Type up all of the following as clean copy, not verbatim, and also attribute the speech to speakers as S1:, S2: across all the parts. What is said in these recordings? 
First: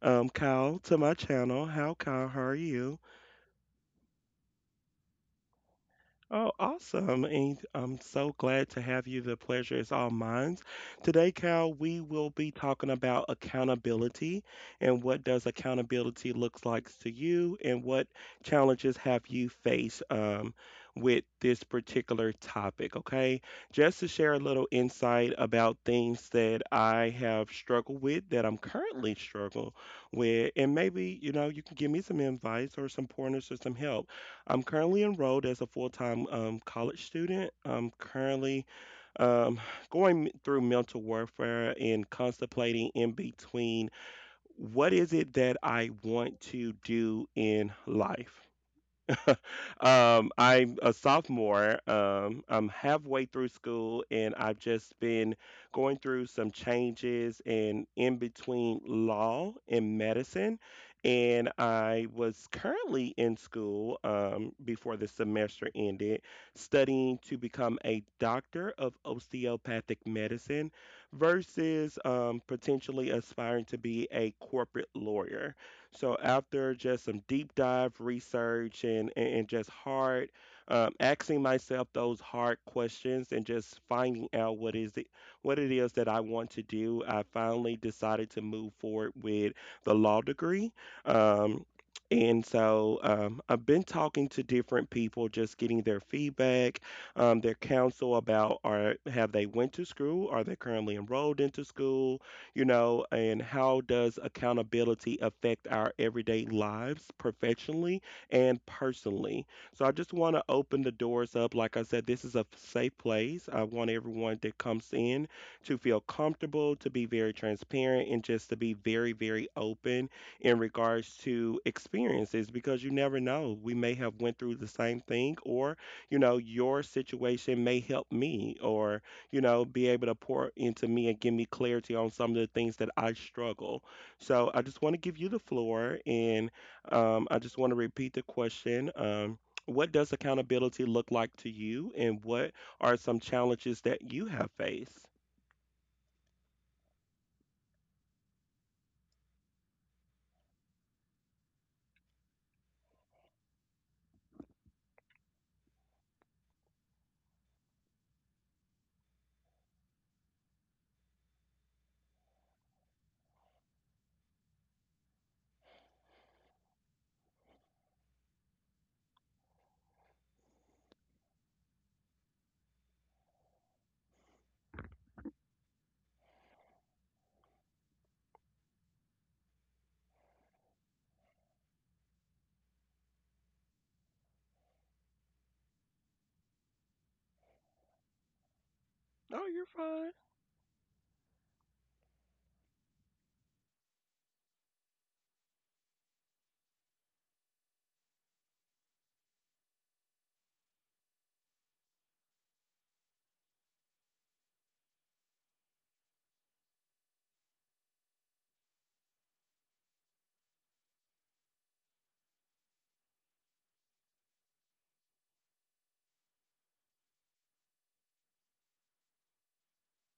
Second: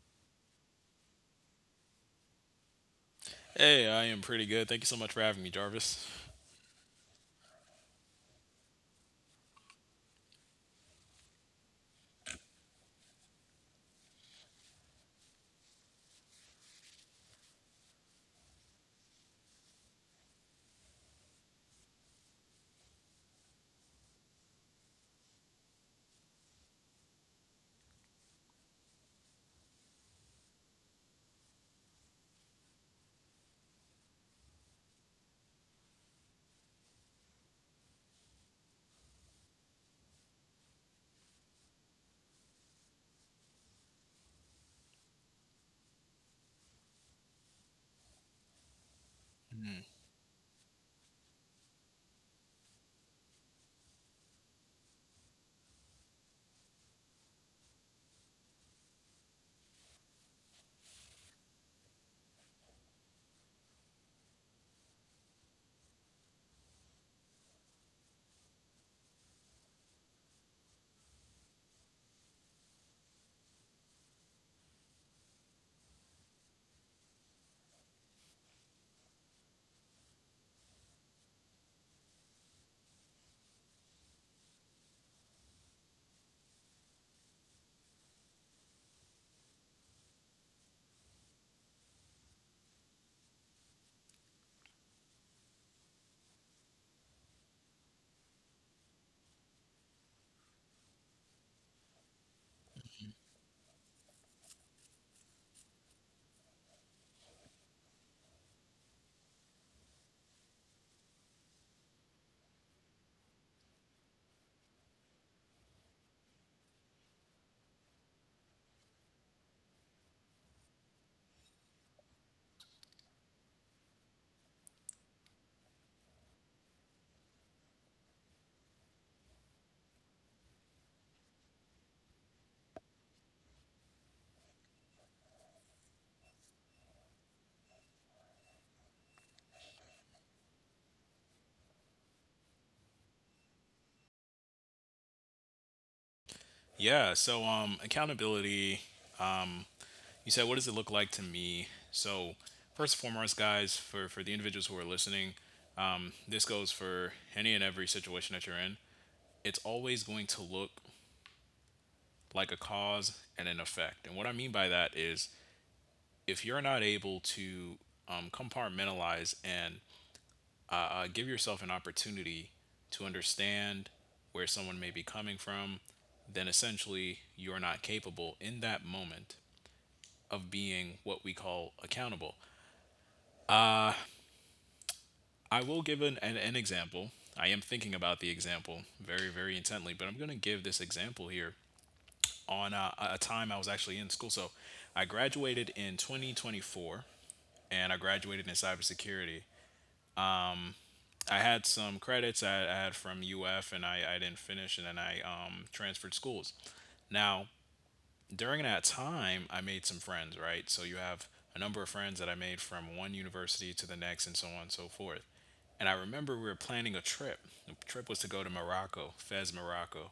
S1: Kyle, to my channel. How, Kyle? How are you?
S2: Hey, I am pretty good. Thank you so much for having me, Jarvis.
S1: Oh, awesome. And I'm so glad to have you. The pleasure is all mine. Today, Cal, we will be talking about accountability and what does accountability looks like to you and what challenges have you faced with this particular topic, okay? Just to share a little insight about things that I have struggled with that I'm currently struggling with and maybe, you know, you can give me some advice or some pointers or some help. I'm currently enrolled as a full-time college student. I'm currently um, going through mental warfare and contemplating in between what is it that I want to do in life. I'm a sophomore. I'm halfway through school, and I've just been going through some changes and in between law and medicine. And I was currently in school before the semester ended, studying to become a doctor of osteopathic medicine versus potentially aspiring to be a corporate lawyer. So after just some deep dive research and just hard asking myself those hard questions and just finding out what is it what it is that I want to do, I finally decided to move forward with the law degree. Um, and so I've been talking to different people, just getting their feedback, their counsel about are have they went to school, are they currently enrolled into school, you know, and how does accountability affect our everyday lives professionally and personally? So I just want to open the doors up. Like I said, this is a safe place. I want everyone that comes in to feel comfortable, to be very transparent, and just to be very, very open in regards to experiences because you never know. We may have went through the same thing or, you know, your situation may help me or you know, be able to pour into me and give me clarity on some of the things that I struggle. So I just want to give you the floor and I just want to repeat the question. What does accountability look like to you and what are some challenges that you have faced?
S2: Yeah, so accountability, um you said what does it look like to me? So first and foremost, guys, for the individuals who are listening, this goes for any and every situation that you're in. It's always going to look like a cause and an effect. And what I mean by that is if you're not able to compartmentalize and give yourself an opportunity to understand where someone may be coming from, then essentially you're not capable in that moment of being what we call accountable. I will give an example. I am thinking about the example very,
S1: Oh,
S2: very
S1: you're
S2: intently, but
S1: fine.
S2: I'm going to give this example here on a time I was actually in school. So I graduated in 2024 and I graduated in cybersecurity. I had some credits I had from UF and I didn't finish, and then I transferred schools. Now, during that time, I made some friends, right? So you have a number of friends that I made from one university to the next and so on and so forth. And I remember we were planning a trip. The trip was to go to Morocco, Fez, Morocco.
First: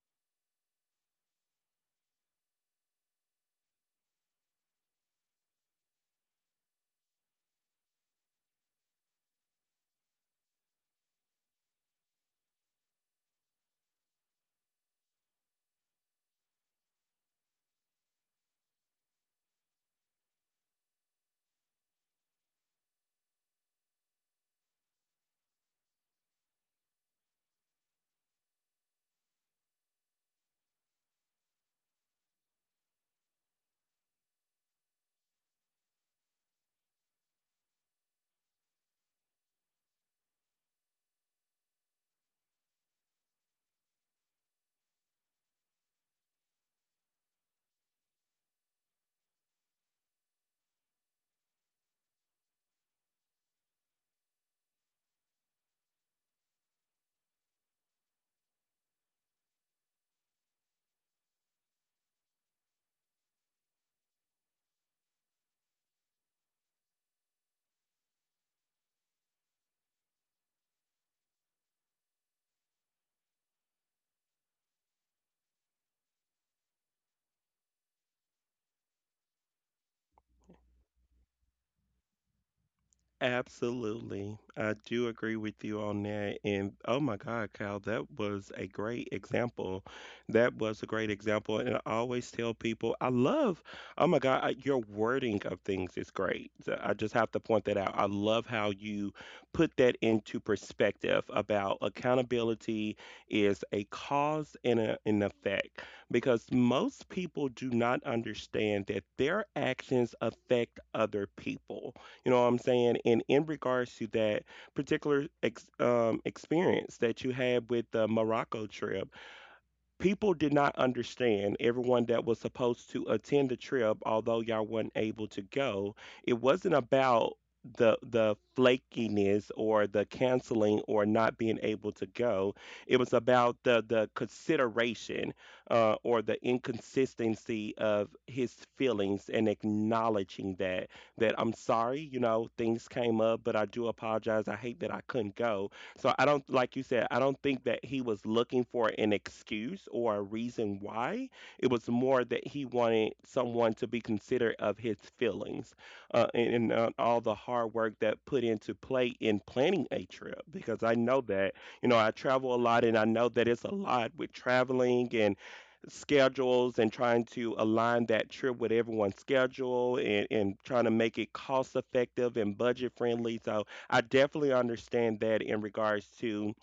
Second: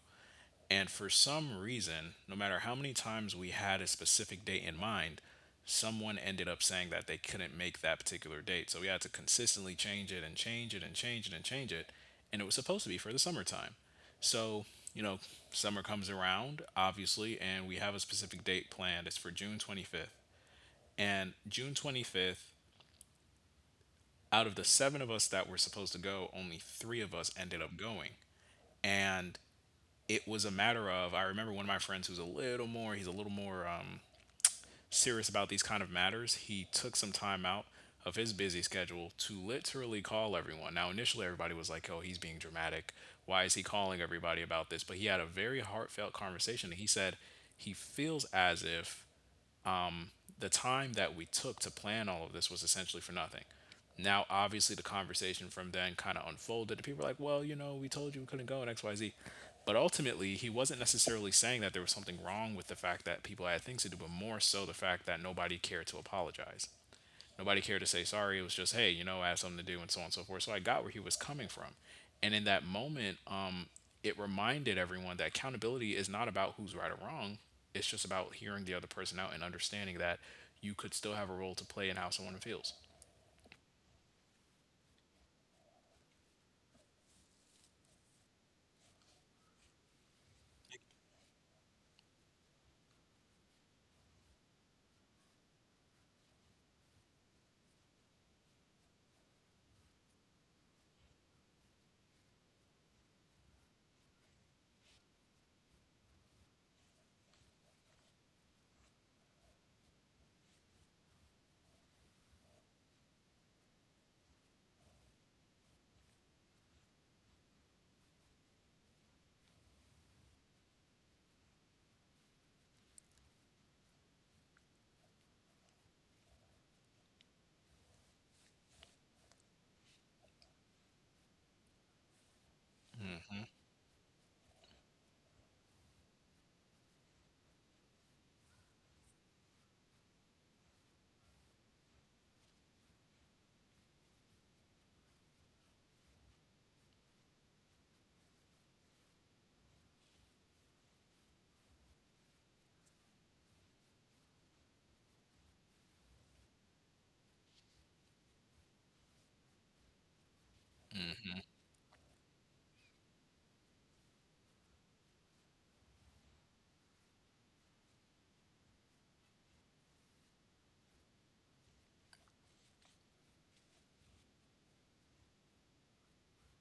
S2: And for some reason, no matter how many times we had a specific date in mind, someone ended up saying that they couldn't make that particular date. So we had to consistently change it and change it and change it and change it. And it was supposed to be for the summertime. So, you know, summer comes around, obviously, and we have a specific date planned. It's for June 25th. And June 25th, out of the seven of us that were supposed to go, only three of us ended up going. And it was a matter of, I remember one of my friends who's a little more serious about these kind of matters. He took some time out of his busy schedule to literally call everyone. Now initially everybody was like, "Oh, he's being dramatic. Why is he calling everybody about this?" But he had a very heartfelt conversation. And He said he feels as if the time that we took to plan all of this was essentially for nothing. Now, obviously, the conversation from then kind of unfolded. And people were like, well, you know, we told you we couldn't go in XYZ. But ultimately, he wasn't necessarily saying that there was something wrong with the fact that people had things to do, but more so the fact that nobody cared to apologize. Nobody cared to say sorry. It was just, hey, you know, I have something to do and so on and so forth. So I got where he was coming from. And in that moment, it reminded everyone that accountability is not about who's right or wrong. It's just about hearing the other person out and understanding that you could still have a role to play in how someone feels.
S1: Absolutely. I do agree with you on that. And oh my God, Kyle, that was a great example. That was a great example. And I always tell people, I love, oh my God, your wording of things is great. So I just have to point that out. I love how you put that into perspective about accountability is a cause and a, an effect, because most people do not understand that their actions affect other people, you know what I'm saying? And in regards to that particular experience that you had with the Morocco trip, people did not understand everyone that was supposed to attend the trip, although y'all weren't able to go, it wasn't about the flakiness or the canceling or not being able to go, it was about the consideration, or the inconsistency of his feelings and acknowledging that, that I'm sorry, you know, things came up, but I do apologize, I hate that I couldn't go. So I don't, like you said, I don't think that he was looking for an excuse or a reason why. It was more that he wanted someone to be considerate of his feelings, and all the hard work that put into play in planning a trip. Because I know that, you know, I travel a lot and I know that it's a lot with traveling and schedules and trying to align that trip with everyone's schedule, and trying to make it cost effective and budget friendly. So I definitely understand that in regards to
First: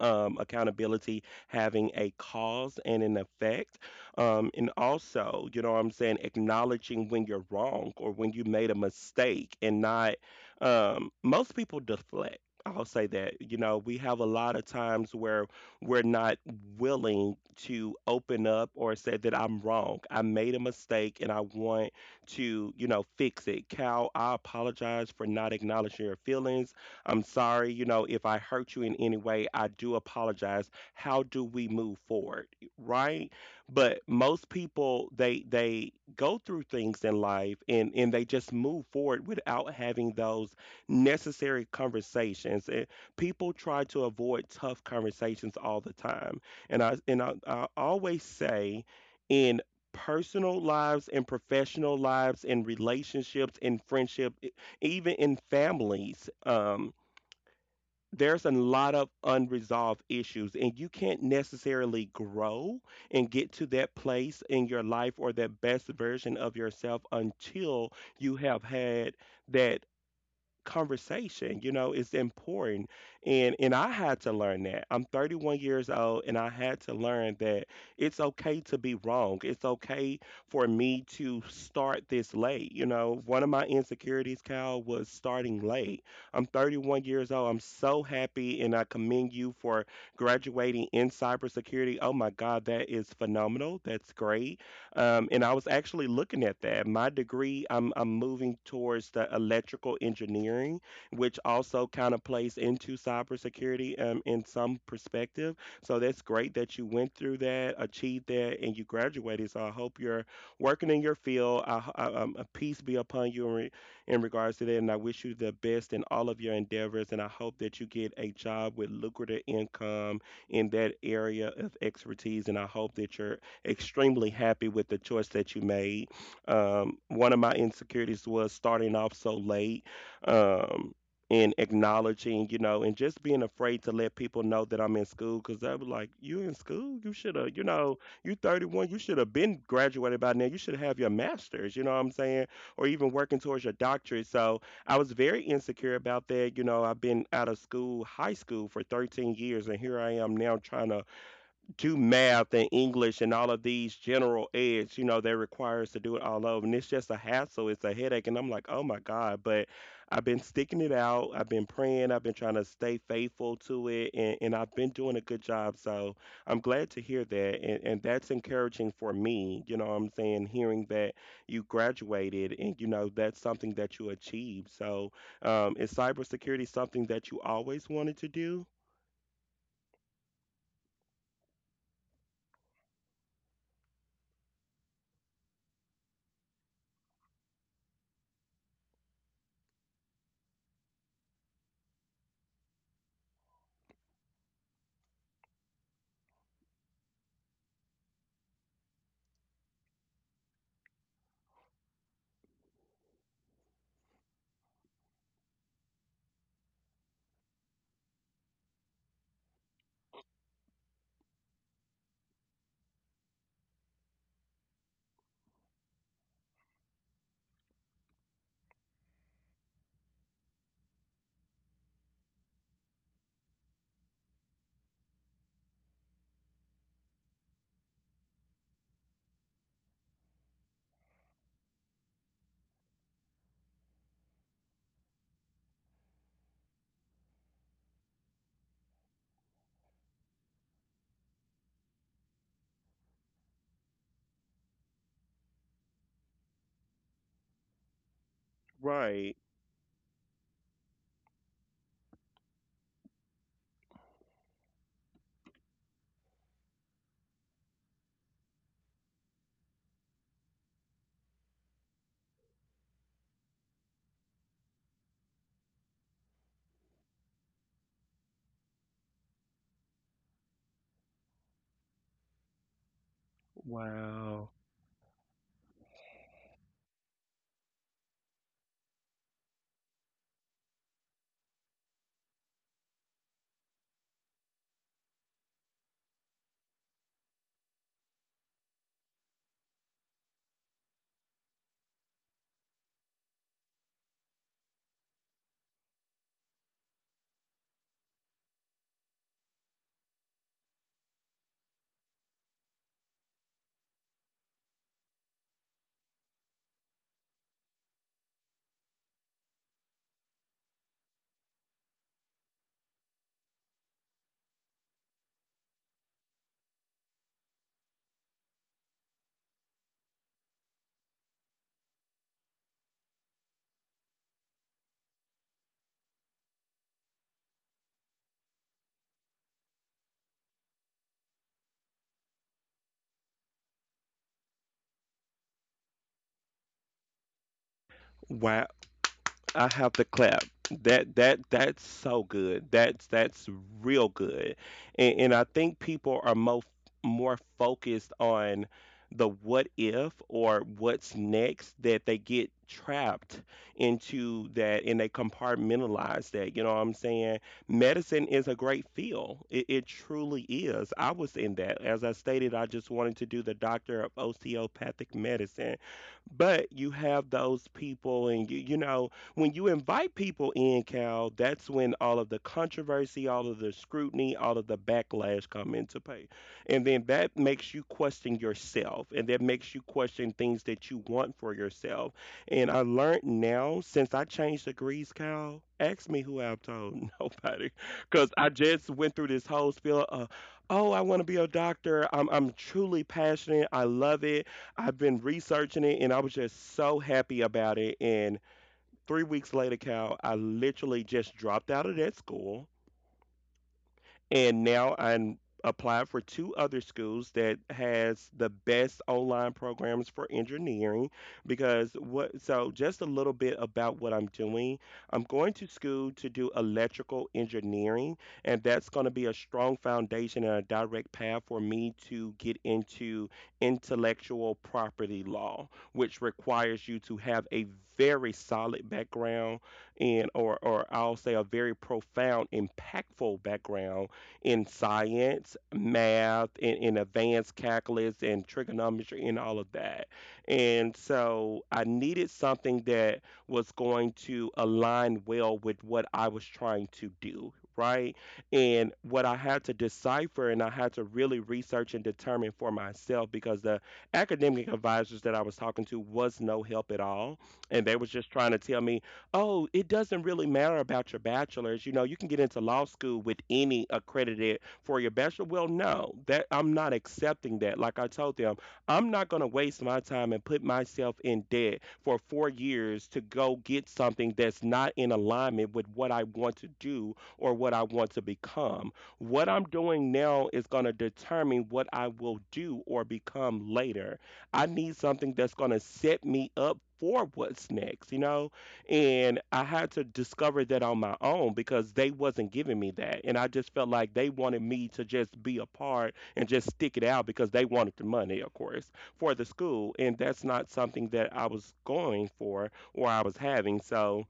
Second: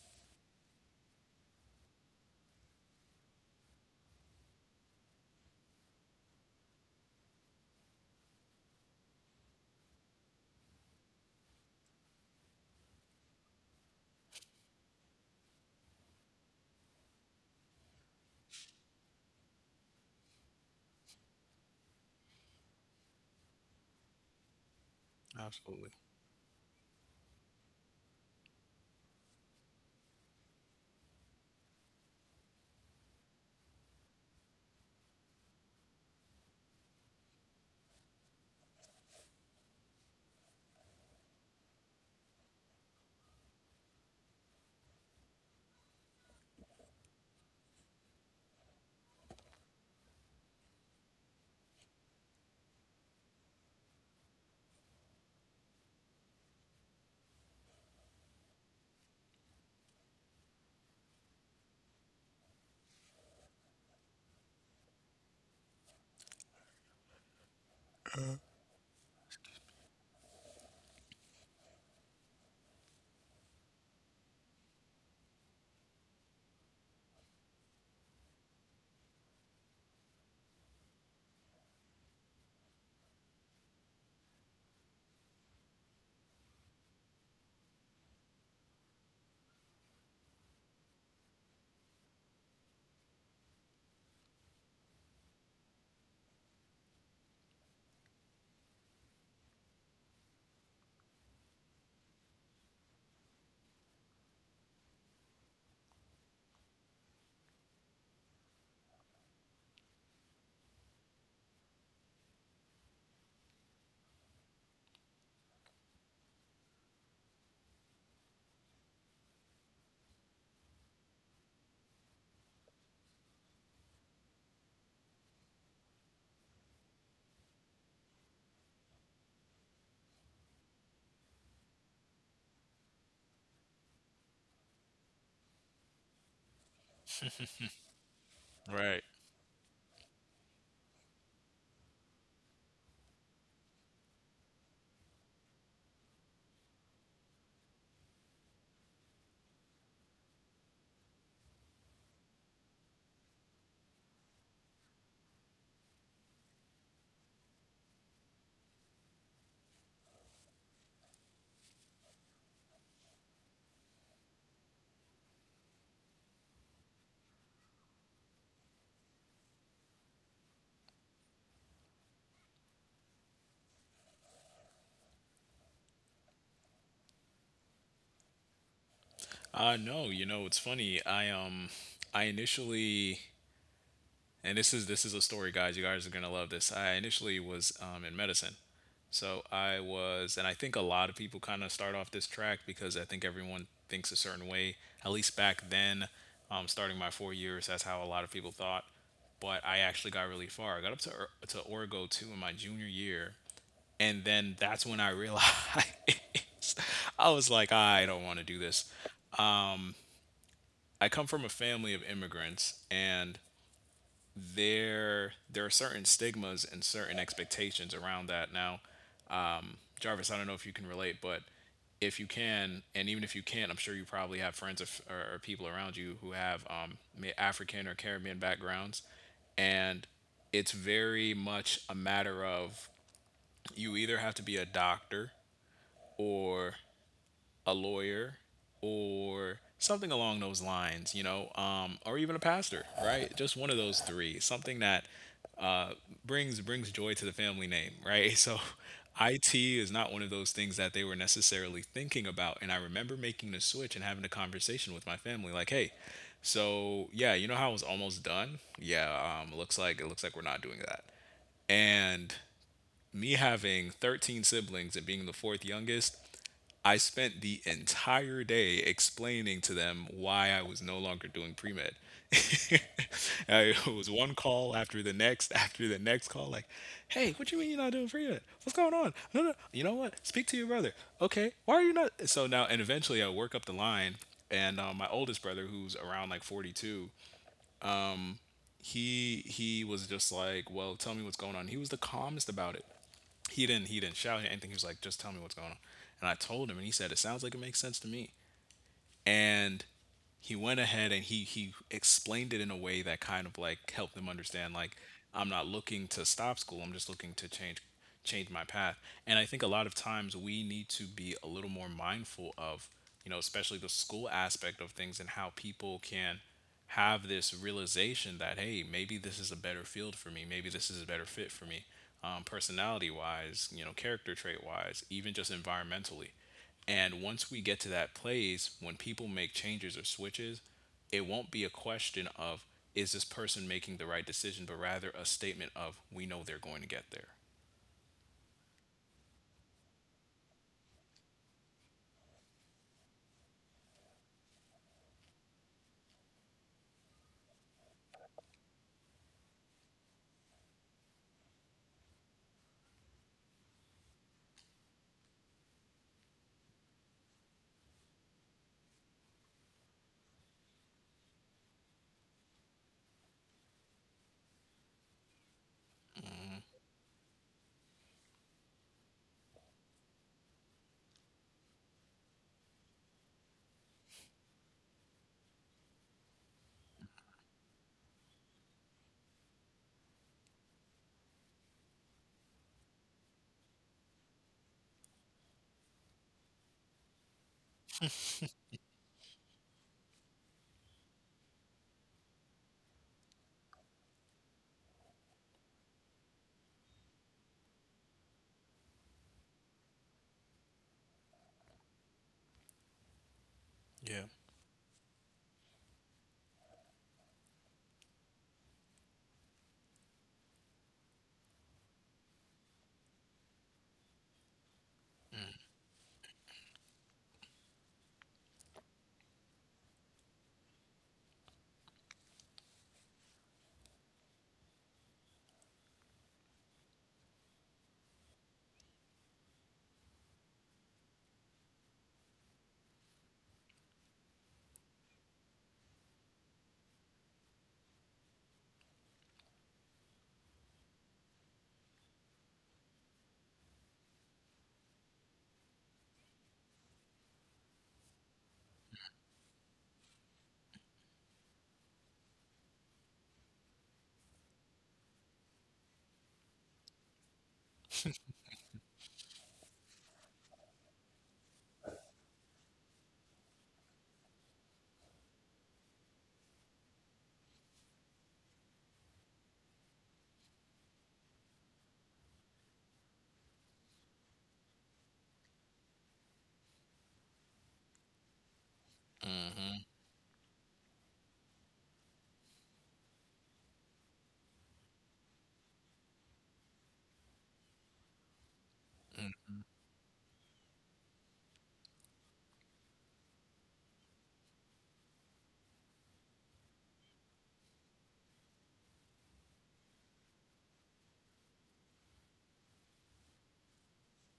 S1: accountability having a cause and an effect. And also, you know what I'm saying, acknowledging when you're wrong or when you made a mistake and not, most people deflect. I'll say that, you know, we have a lot of times where we're not willing to open up or say that I'm wrong. I made a mistake and I want to, you know, fix it. Cal, I apologize for not
S2: Absolutely.
S1: acknowledging your feelings. I'm sorry, you know, if I hurt you in any way, I do apologize. How do we move forward? Right? But most people, they go through things in life and they just move forward without having those necessary conversations. And people try to avoid tough conversations all the time. And I always say in personal lives and professional lives and relationships and friendship, even in families, there's a lot of unresolved issues and you can't necessarily grow and get to that place in your life or that best version of yourself until you have had that conversation, you know, it's important. And I had to learn that, I'm 31 years old, and I had to learn that it's okay to be wrong, it's okay for me to start this late. You know, one of my insecurities, Cal, was starting late. I'm 31 years old. I'm so happy and I commend you for graduating in cybersecurity. Oh my god, that is phenomenal, that's great. And I was actually looking at that. My degree, I'm moving towards the electrical engineering, which also kind of plays into cybersecurity in some perspective. So that's great that you went through that, achieved that, and you graduated. So I hope you're working in your field. I, a peace be upon you in regards to that, and I wish you the best in all of your endeavors. And I hope that you get a job with lucrative income in that area of expertise. And I hope that you're extremely happy with the choice that you made. One of my insecurities was starting off so late. Um, and acknowledging, you know, and just being afraid to let people know that I'm in school, because they were like, "You in school? You should have, you know, you 31, you
S2: Right.
S1: should have been graduated by now. You should have your master's, you know what I'm saying? Or even working towards your doctorate." So I was very insecure about that. You know, I've been out of school, high school for 13 years, and here I am now trying to do math and English and all of these general eds, you know, they require us to do it all over. And it's just a hassle, it's a headache. And I'm like, oh my God. But I've been sticking it out. I've been praying. I've been trying to stay faithful to it. And I've been doing a good job. So I'm glad to hear that. And that's encouraging for me. You know what I'm saying? Hearing that you graduated and, you know, that's something that you achieved. So is cybersecurity something that you always wanted to do?
S2: No, you know, it's funny. I initially, and this is a story, guys. You guys are gonna love this. I initially was in medicine, so I was, and I think a lot of people kind of start off this track because I think everyone thinks a certain way. At least back then, starting my 4 years, that's how a lot of people thought. But I actually got really far. I got up to Orgo two in my junior year, and then that's when I realized, I was like, I don't want to do this. I come from a family of immigrants, and there are certain stigmas and certain expectations around that. Now, Jarvis, I don't know if you can relate, but if you can, and even if you can't, I'm sure you probably have friends, or people around you who have African or Caribbean backgrounds, and it's very much a matter of you either have to be a doctor or a lawyer or something along those lines, you know, or even a pastor, right? Just one of those three, something that uh, brings joy to the family name, right? So,
S1: Right.
S2: IT is not one of those things that they were necessarily thinking about, and I remember making the switch and having a conversation with my family, like, hey. So yeah, you know how I was almost done? Yeah, looks like, it looks like we're not doing that. And me having 13 siblings and being the fourth youngest, I spent the entire day explaining to them why I was no longer doing pre med. I- it was one
S1: Wow.
S2: call after the next call. Like, hey, what you mean you're not doing pre med? What's going on? No, no, you know what? Speak to your brother. Okay, why are you not? So now, and eventually, I work up the line, and my oldest brother, who's around like 42, he was just like, well, tell me what's going on. He was the calmest about it. He didn't shout or anything. He was like, just tell me what's going on. And I told him, and he said, it sounds like it makes sense to me. And he went ahead and he explained it in a way that kind of like helped them understand, like, I'm not looking to stop school. I'm just looking to change my path. And I think a lot of times we need to be a little more mindful of, you know, especially the school aspect of things, and how people can have this realization that, hey, maybe this is a better field for me. Maybe this is a better fit for me. Personality wise, you know, character trait wise, even just environmentally. And once we get to that place, when people make changes or switches, it won't be a question of is this person making the right decision, but rather a statement of we know they're going to get there.
S1: Wow. I have to clap. That's so good. That's real good. And I think people are mo more focused on the what if or what's next that they get trapped into that and they compartmentalize that. You know what I'm saying? Medicine is a great field. It truly is. I was in that. As I stated, I just wanted to do the doctor of osteopathic medicine. But you have those people and you know when you invite people in, Cal, that's when all of the controversy, all of the scrutiny, all of the backlash come into play. And then that makes you question yourself and that makes you question things that you want for yourself. And I learned now since I changed degrees, Cal, ask me who I've told nobody. Because I just went through this whole spiel of, oh, I want to be a doctor. I'm truly passionate. I love it. I've been researching it and I was just so happy about it. And 3 weeks later, Cal, I literally just dropped out of that school
S2: Yeah.
S1: and now I'm applied for two other schools that has the best online programs for engineering, because what, so just a little bit about what I'm doing, I'm going to school to do electrical engineering, and that's going to be a strong foundation and a direct path for me to get into intellectual property law, which requires you to have a very solid background, and or I'll say a very profound impactful background in science, math, in advanced calculus and trigonometry and all of that. And so I needed something that was going to align well with what I was trying to do, right? And what I had to decipher and I had to really research and determine for myself, because the academic advisors that I was talking to was no help at all. And they was just trying to tell me, oh, it doesn't really matter about your bachelor's. You can get into law school with any accredited for your bachelor. Well, no, that I'm not accepting that. Like I told them, I'm not going to waste my time and put myself in debt for 4 years to go get something that's not in alignment with what I want to do or what I want to become. What I'm doing now is going to determine what I will do or become later. I need something that's going to set me up for what's next, you know? And
S2: Mm.
S1: I had to discover that on my own, because they wasn't giving me that, and I just felt like they wanted me to just be a part and just stick it out because they wanted the money, of course, for the school, and that's not something that I was going for or I was having. So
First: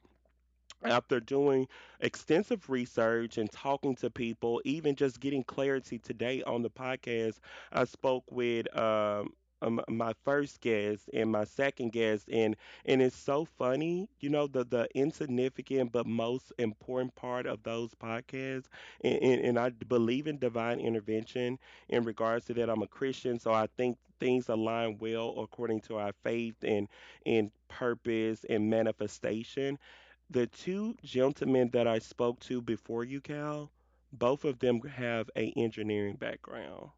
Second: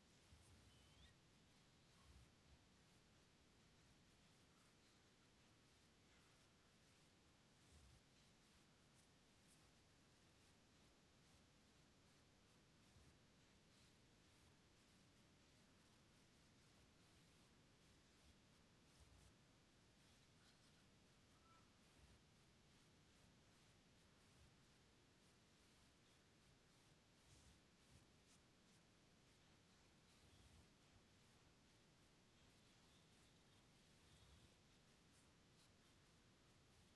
S1: after doing extensive research and talking to people, even just getting clarity today on the podcast, I spoke with my first guest and my second guest, and it's so funny, the insignificant but most important part of those podcasts, and, and I believe in divine intervention in regards to that. I'm a Christian, so I think things align well according to our faith and purpose and manifestation. The two gentlemen that I spoke to before you, Cal, both of them have a engineering background,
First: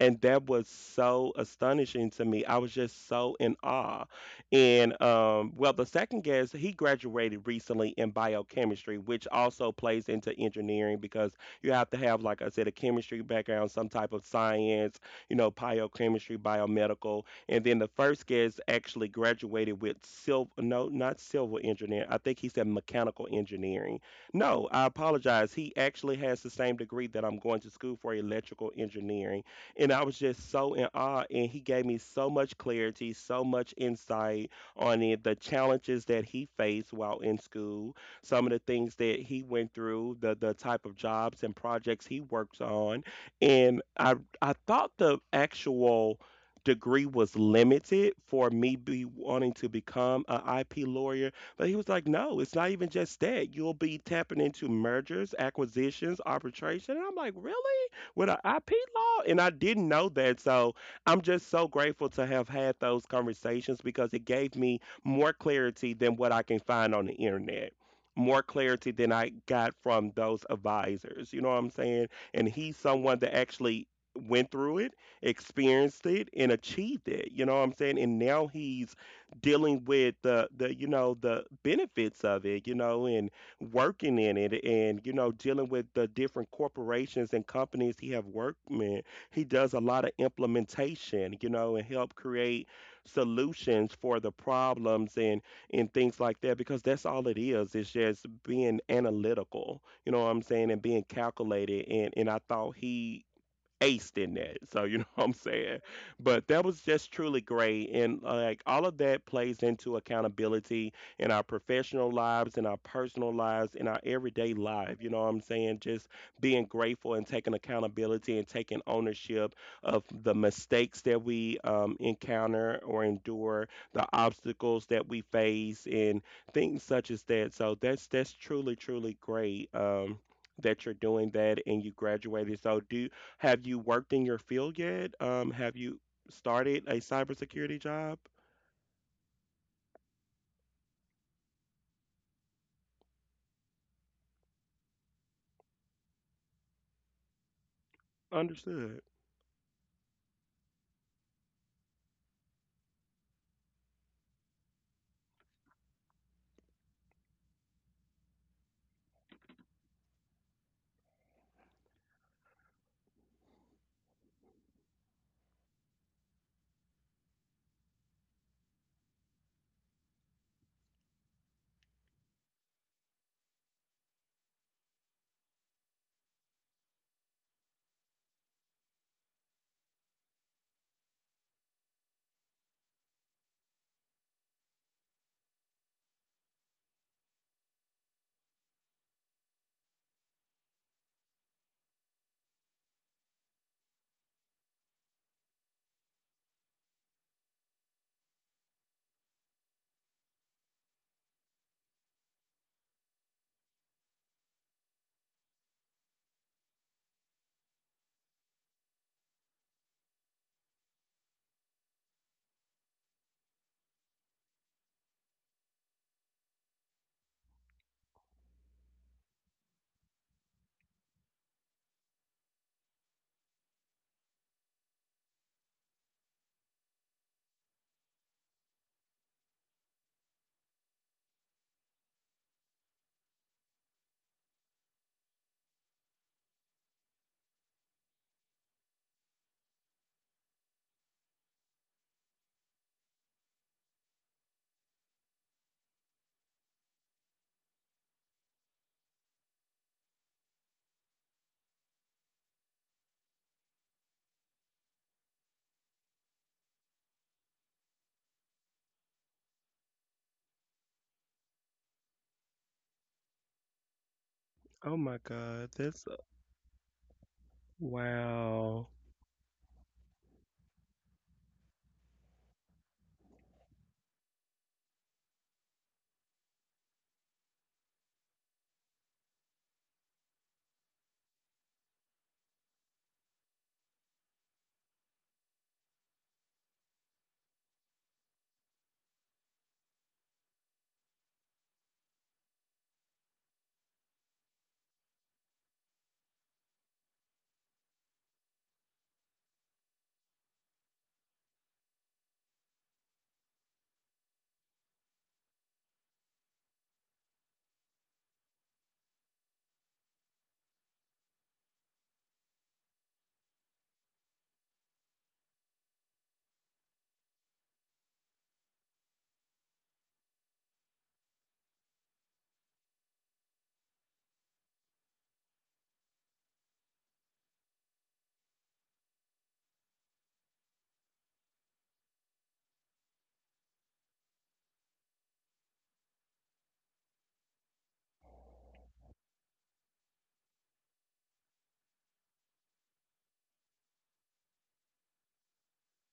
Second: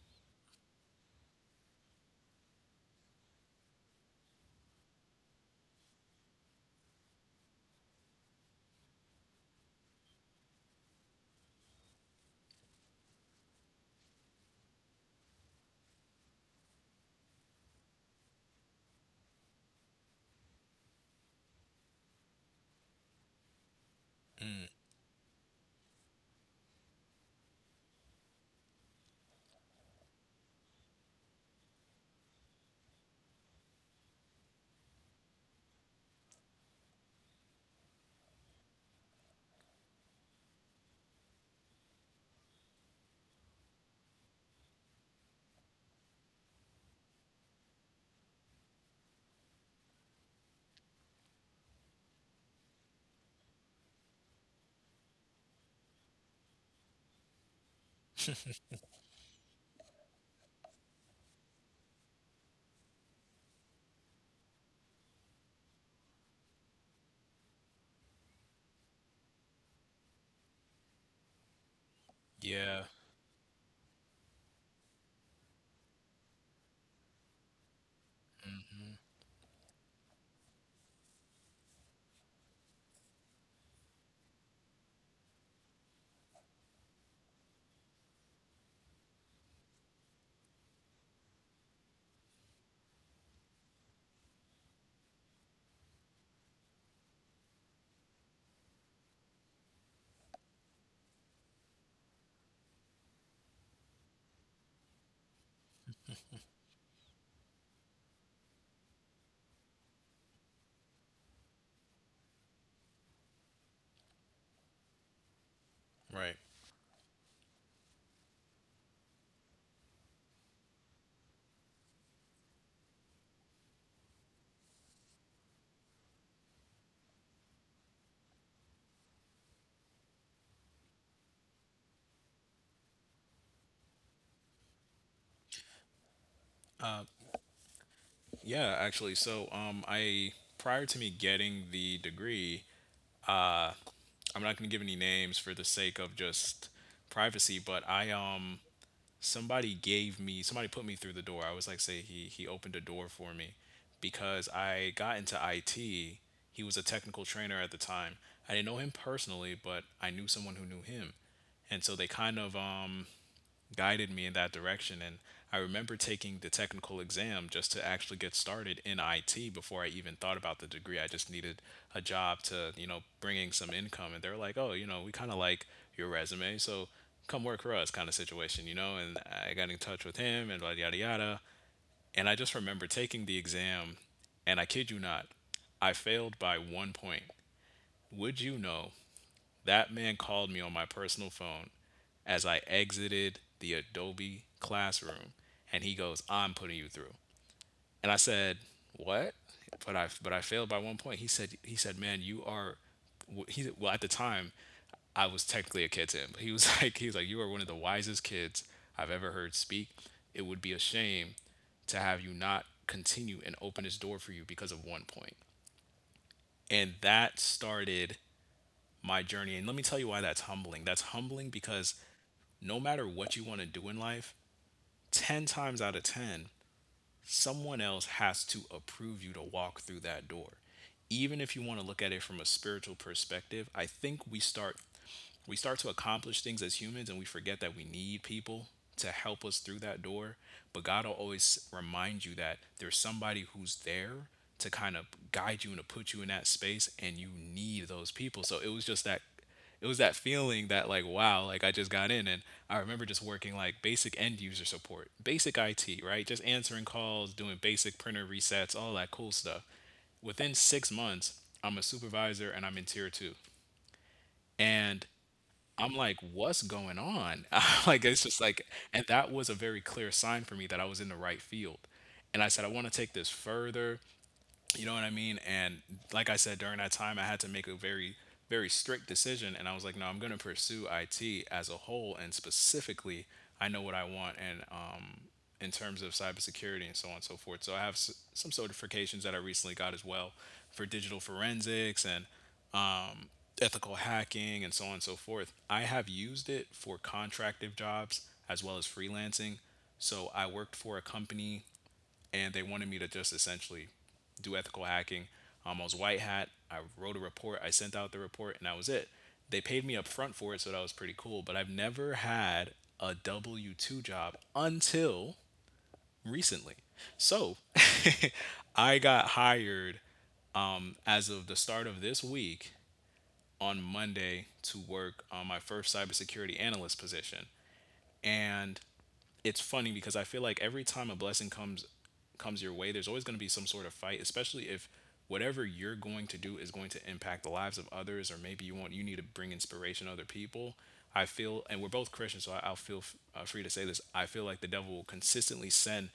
S1: and that was so astonishing to me. I was just so in awe. And well, the second guest, he graduated recently in biochemistry, which also plays into engineering because you have to have, like I said, a chemistry background, some type of science, you know, biochemistry, biomedical. And then the first guest actually graduated with silver, no, not civil engineering. I think he said mechanical engineering. No, I apologize. He actually has the same degree that I'm going to school for, electrical engineering. And I was just so in awe. And he gave me so much clarity, so much insight on it, the challenges that he faced while in school, some of the things that he went through, the type of jobs and projects he works on. And I thought the actual degree was limited for me be wanting to become a IP lawyer. But he was like, no, it's not even just that. You'll be tapping into mergers, acquisitions, arbitration. And I'm like, really? With an IP law, and I didn't know that. So I'm just so grateful to have had those conversations, because it gave me more clarity than what I can find on the internet. More clarity than I got from those advisors. You know what I'm saying? And he's
S2: Yeah.
S1: someone that actually went through it, experienced it, and achieved it. You know what I'm saying? And now he's dealing with the you know the benefits of it. You know, and working in it, and you know, dealing with the different corporations and companies he have worked with. He does a lot of implementation, you know, and help create solutions for the problems and things like that, because that's all it is. It's just being analytical, you know what I'm saying, and being calculated. And I thought he aced in that. So you know what I'm saying? But that was just truly great. And like, all of that plays into accountability in our professional lives, in our personal lives, in our everyday life. You know what I'm saying? Just
S2: Right.
S1: being grateful and taking accountability and taking ownership of the mistakes that we encounter or endure, the obstacles that we face and things such as that. So that's truly, truly great. Um, that you're doing that and you graduated. So do have you worked in your field yet? Have you started a cybersecurity job?
S2: Yeah, actually. So, I prior to me getting the degree, I'm not going to give any names for the sake of just privacy, but I
S1: Understood.
S2: somebody gave me, somebody put me through the door. I was like, say he opened a door for me because I got into IT. He was a technical trainer at the time. I didn't know him personally, but I knew someone who knew him. And so they kind of guided me in that direction. And I remember taking the technical exam just to actually get started in IT before I even thought about the degree. I just needed a job to, you know, bringing some income. And they're like, oh, you know, we kind of like your resume. So come work for us kind of situation, you know? And I got in touch with him and yada, yada, yada. And I just remember taking the exam. And I kid you not, I failed by 1 point. Would you know that man called me on my personal phone as I exited the Adobe classroom, and he goes, "I'm putting you through." And I said, "What? But I, but I failed by 1 point." He said, "Man, you are— he well at the time I was technically a kid to him, but he was like, he was like, you are one of the wisest kids I've ever heard speak. It would be a shame to have you not continue and open this door for you because of 1 point." And that started my journey. And let me tell you why that's humbling. That's humbling because no matter what you want to do in life, 10 times out of 10, someone else has to approve you to walk through that door. Even if you want to look at it from a spiritual perspective, I think we start to accomplish things as humans, and we forget that we need people to help us through that door. But God will always remind you that there's somebody who's there to kind of guide you and to put you in that space, and you need those people. So it was just that, it was that feeling that, like, wow, like, I just got in. And I remember just working like basic end user support, basic IT, right, just answering calls, doing basic printer resets, all that cool stuff. Within 6 months, I'm a supervisor and I'm in tier 2.
S1: Oh
S2: And
S1: my God,
S2: I'm
S1: that's
S2: like, what's going on? Like, it's just like,
S1: wow.
S2: and that was a very clear sign for me that I was in the right field. And I said, I want to take this further. You know what I mean? And like I said, during that time, I had to make a very strict decision. And I was like, no, I'm going to pursue IT as a whole. And specifically, I know what I want. In terms of cybersecurity and so on and so forth. So I have some certifications that I recently got as well for digital forensics and ethical hacking and so on and so forth. I have used it for contractive jobs as well as freelancing. So I worked for a company and they wanted me to just essentially do ethical hacking. I was white hat. I wrote a report. I sent out the report and that was it. They paid me up front for it, so that was pretty cool. But I've never had a W 2 job until recently. So I got hired as of the start of this week on Monday to work on my first cybersecurity analyst position. And it's funny because I feel like every time a blessing comes your way, there's always going to be some sort of fight, especially if whatever you're going to do is going to impact the lives of others, or maybe you need to bring inspiration to other people. I feel, and we're both Christians, so I'll free to say this. I feel like the devil will consistently send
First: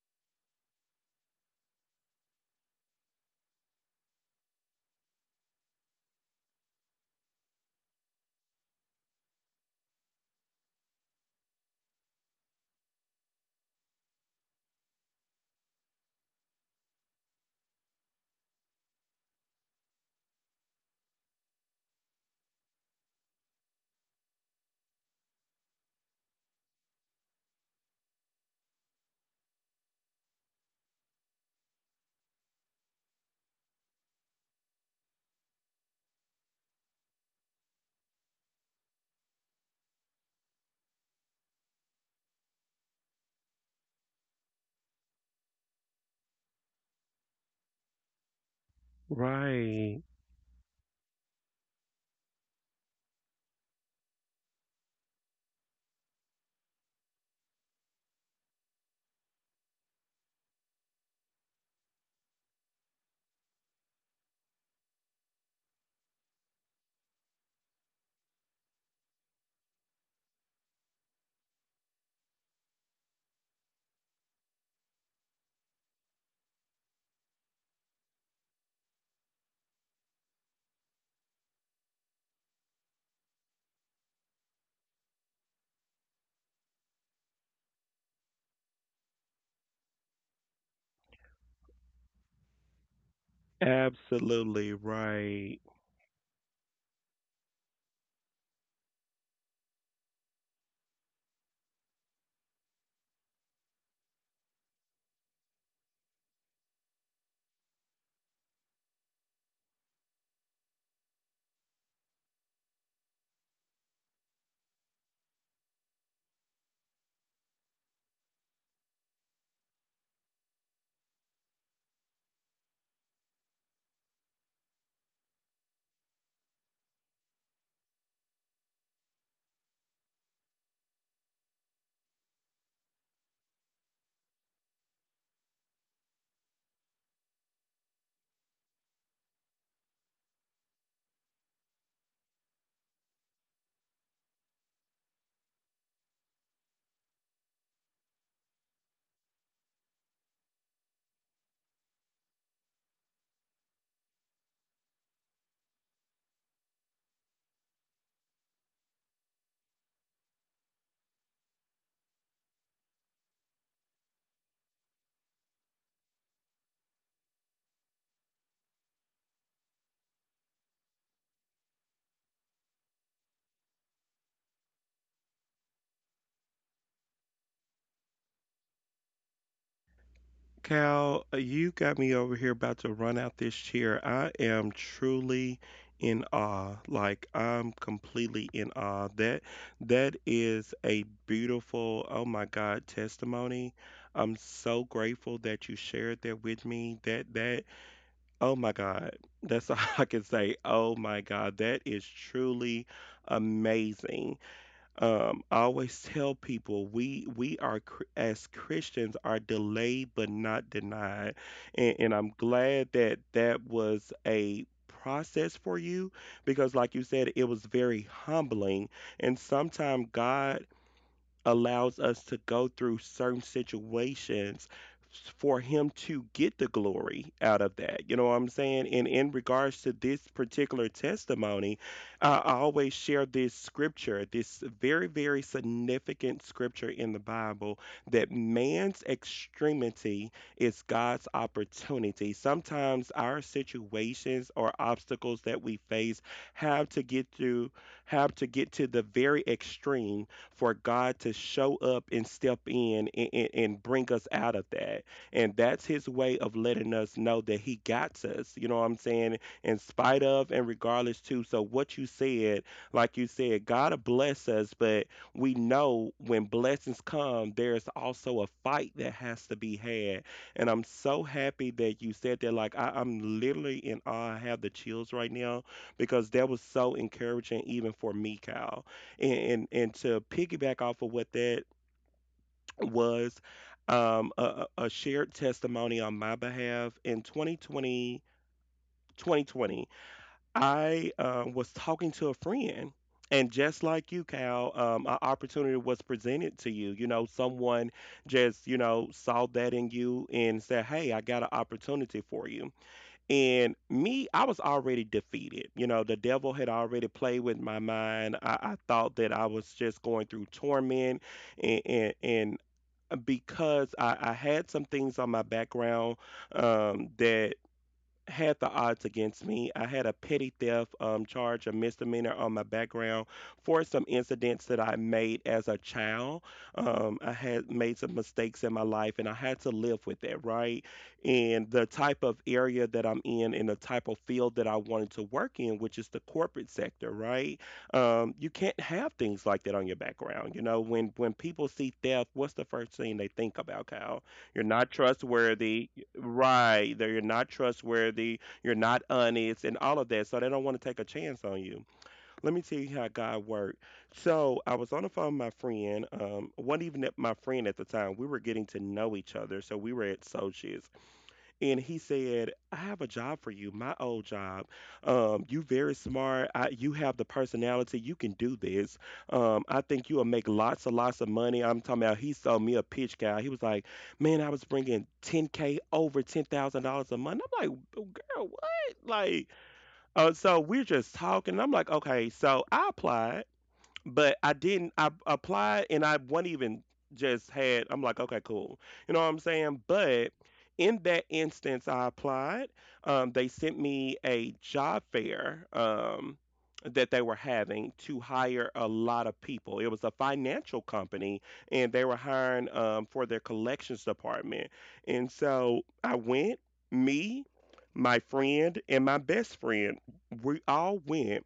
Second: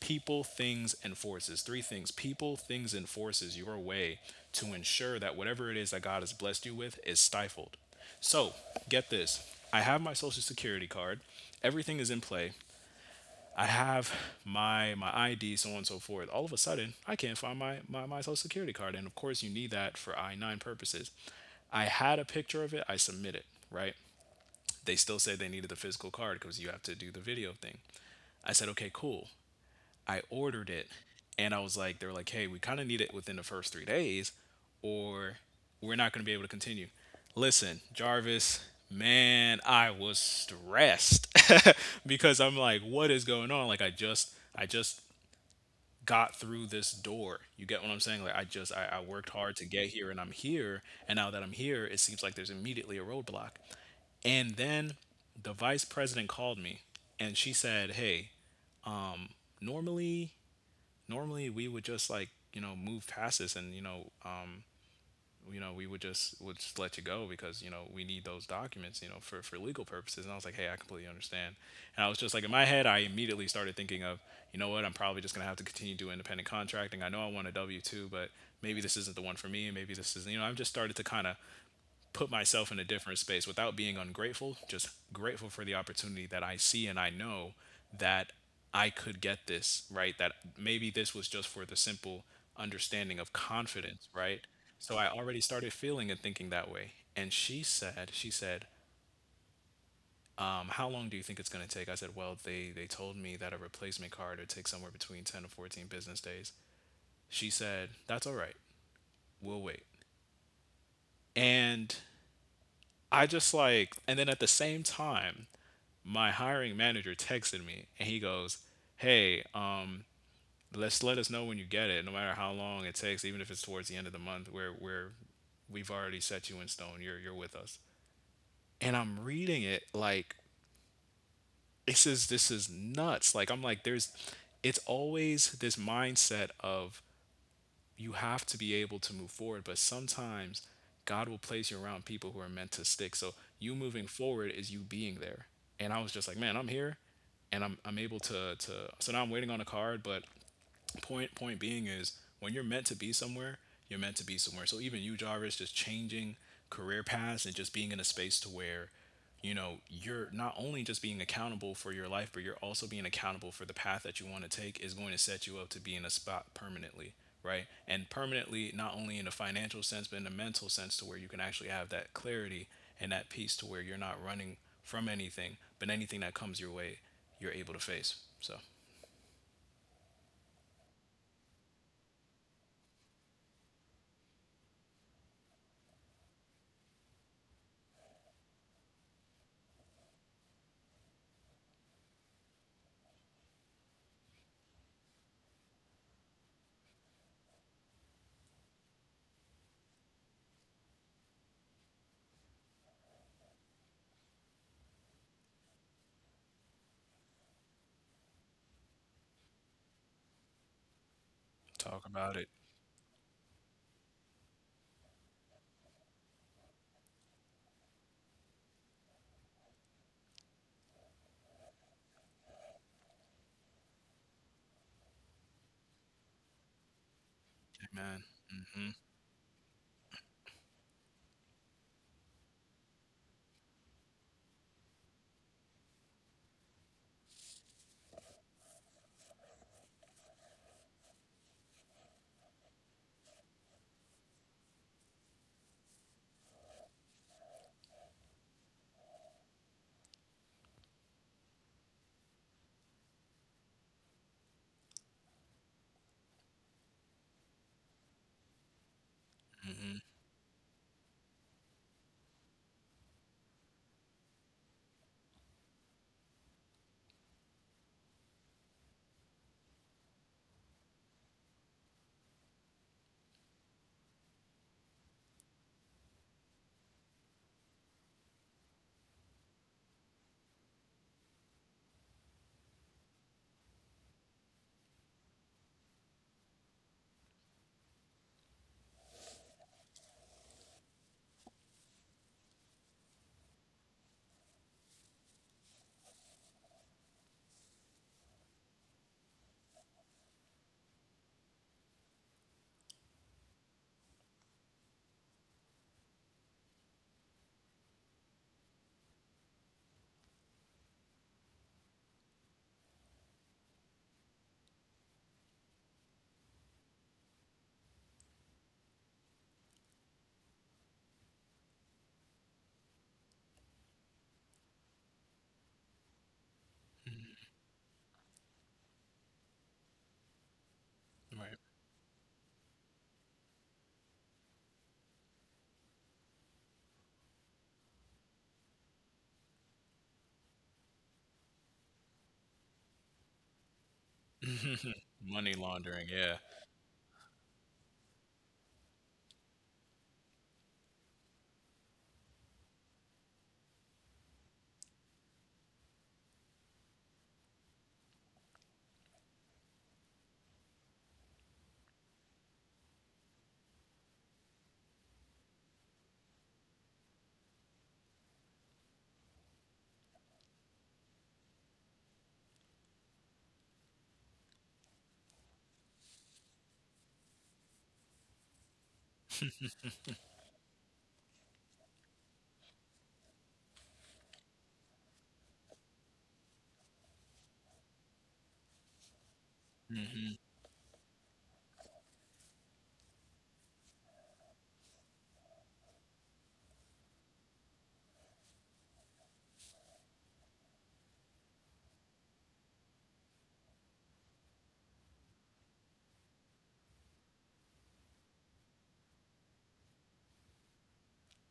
S2: people, things, and forces. Three things: people, things, and forces your way to ensure that whatever it is that God has blessed you with is stifled. So, get this. I have my social security card. Everything is in play. I have my ID, so on and so forth. All of a sudden, I can't find my social security card. And of course, you need that for I 9 purposes. I had a picture of it, I submit it, right? They still said they needed the physical card because you have to do the video thing. I said, okay, cool. I ordered it and I was like, they were like, hey, we kind of need it within the first 3 days or we're not going to be able to continue. Listen, Jarvis, man, I was stressed because I'm like, what is going on? Like, I just got through this door. You get what I'm saying? Like, I worked hard to get
S1: Right.
S2: here and I'm here. And now that I'm here, it seems like there's immediately a roadblock. And then the vice president called me and she said, hey, normally normally we would just like, you know, move past this, and you know we would just let you go because, you know, we need those documents, you know, for legal purposes. And I was like, hey, I completely understand. And I was just like, in my head, I immediately started thinking of, you know what, I'm probably just going to have to continue doing independent contracting. I know I want a W2, but maybe this isn't the one for me. Maybe this is, you know, I've just started to kind of put myself in a different space without being ungrateful, just grateful for the opportunity that I see. And I know that I could get this, right? That maybe this was just for the simple understanding of confidence, right?
S1: Absolutely
S2: So I already
S1: right.
S2: started feeling and thinking that way. And she said, how long do you think it's going to take? I said, well, they told me that a replacement card would take somewhere between 10 and 14 business days. She said, that's all right. We'll wait. And I just like, and then at the same time, my hiring manager texted me and he goes, "Hey, let's let us know when you get it, no matter how long it takes, even if it's towards the end of the month, where we've already set you in stone. You're with us." And I'm reading it like, this is nuts. Like I'm like, there's, it's always this mindset of you have to be able to move forward, but sometimes God will place you around people who are meant to stick. So you moving forward is you being there. And I was just like, man, I'm here. I'm able to. So now I'm waiting on a card, but point being is, when you're meant to be somewhere, you're meant to be somewhere. So even you, Jarvis, just changing career paths and just being in a space to where, you know, you're not only just being accountable for your life, but you're also being accountable for the path that you want to take is going to set you up to be in a spot permanently, right? And permanently, not only in a financial sense, but in a mental sense to where you can actually have that clarity and that peace to where you're not running from anything, but anything that comes your way, you're able to face. So
S1: Cal, you got me over here about to run out this chair. I am truly in awe. Like, I'm completely in awe. That that is a beautiful, oh my God, testimony. I'm so grateful that you shared that with me. That that oh my God. That's all I can say. Oh my God. That is truly amazing. I always tell people we are as Christians are delayed but not denied. And,
S2: talk
S1: and I'm
S2: about it.
S1: glad that that was a process for you, because like you said, it was very humbling. And sometimes God allows us to go through certain situations for him to get the glory out of that. You
S2: Man.
S1: know what I'm
S2: Mm.
S1: saying?
S2: Mhm.
S1: And in regards to this particular testimony, I always share this scripture, this very, very significant scripture in the Bible, that man's extremity is God's opportunity. Sometimes our situations or obstacles that we face have to get through, have to get to the very extreme for God to show up and step in and, and bring us out of that. And that's his way of letting us know that he got us, you know what I'm saying? In
S2: Mm.
S1: spite of and regardless too. So what you said, like you said, God will bless us, but we know when blessings come, there's also a fight that has to be had. And I'm so happy that you said that. Like I'm literally in awe. I have the chills right now because that was so encouraging even for me, Cal. And to piggyback off of what that was, a, a shared testimony on my behalf in 2020. 2020 I was talking to a friend, and just like you, Cal, an opportunity was presented to you. You know, someone just, you know, saw that in you and said, hey, I got an opportunity for you. And me, I was already defeated. You know, the devil had already played with my mind. I thought that I was just going through torment. And, and because I had some things on my background, that had the odds against me. I had a petty theft charge, a misdemeanor on my background, for some incidents that I made as a child. I had made some mistakes in my life and I had to live with that, right?
S2: Mhm. Right.
S1: And the type of area that I'm in and the type of field that I wanted to work in, which is the corporate sector, right? You can't have things like that on your background. You know, when people see theft, what's the first thing they think about, Kyle? You're not
S2: Money
S1: trustworthy.
S2: laundering. Yeah.
S1: Right. That you're not trustworthy, you're not honest, and all of that. So they don't want to take a chance on you. Let me tell you how God worked. So I was on the phone with my friend. Wasn't even at my friend at the time. We were getting to know each other. So we were at associates, and he said, "I have a job for you, my old job. You very smart. You have the personality. You can do this. I think you will make lots and lots of money." I'm talking about. He sold me a pitch, guy. He was like, "Man, I was bringing 10k, over $10,000 a month." I'm like, "Oh, girl, what?" Like, so we're just talking. I'm like, "Okay." So I applied, but I didn't. I applied and I wasn't even just had. I'm like, okay, cool. You know what I'm saying?
S2: Mm.
S1: But
S2: Mhm.
S1: in that instance, I applied. They sent me a job fair that they were having to hire a lot of people. It was a financial company, and they were hiring for their collections department. And so I went. Me, my friend, and my best friend, we all went.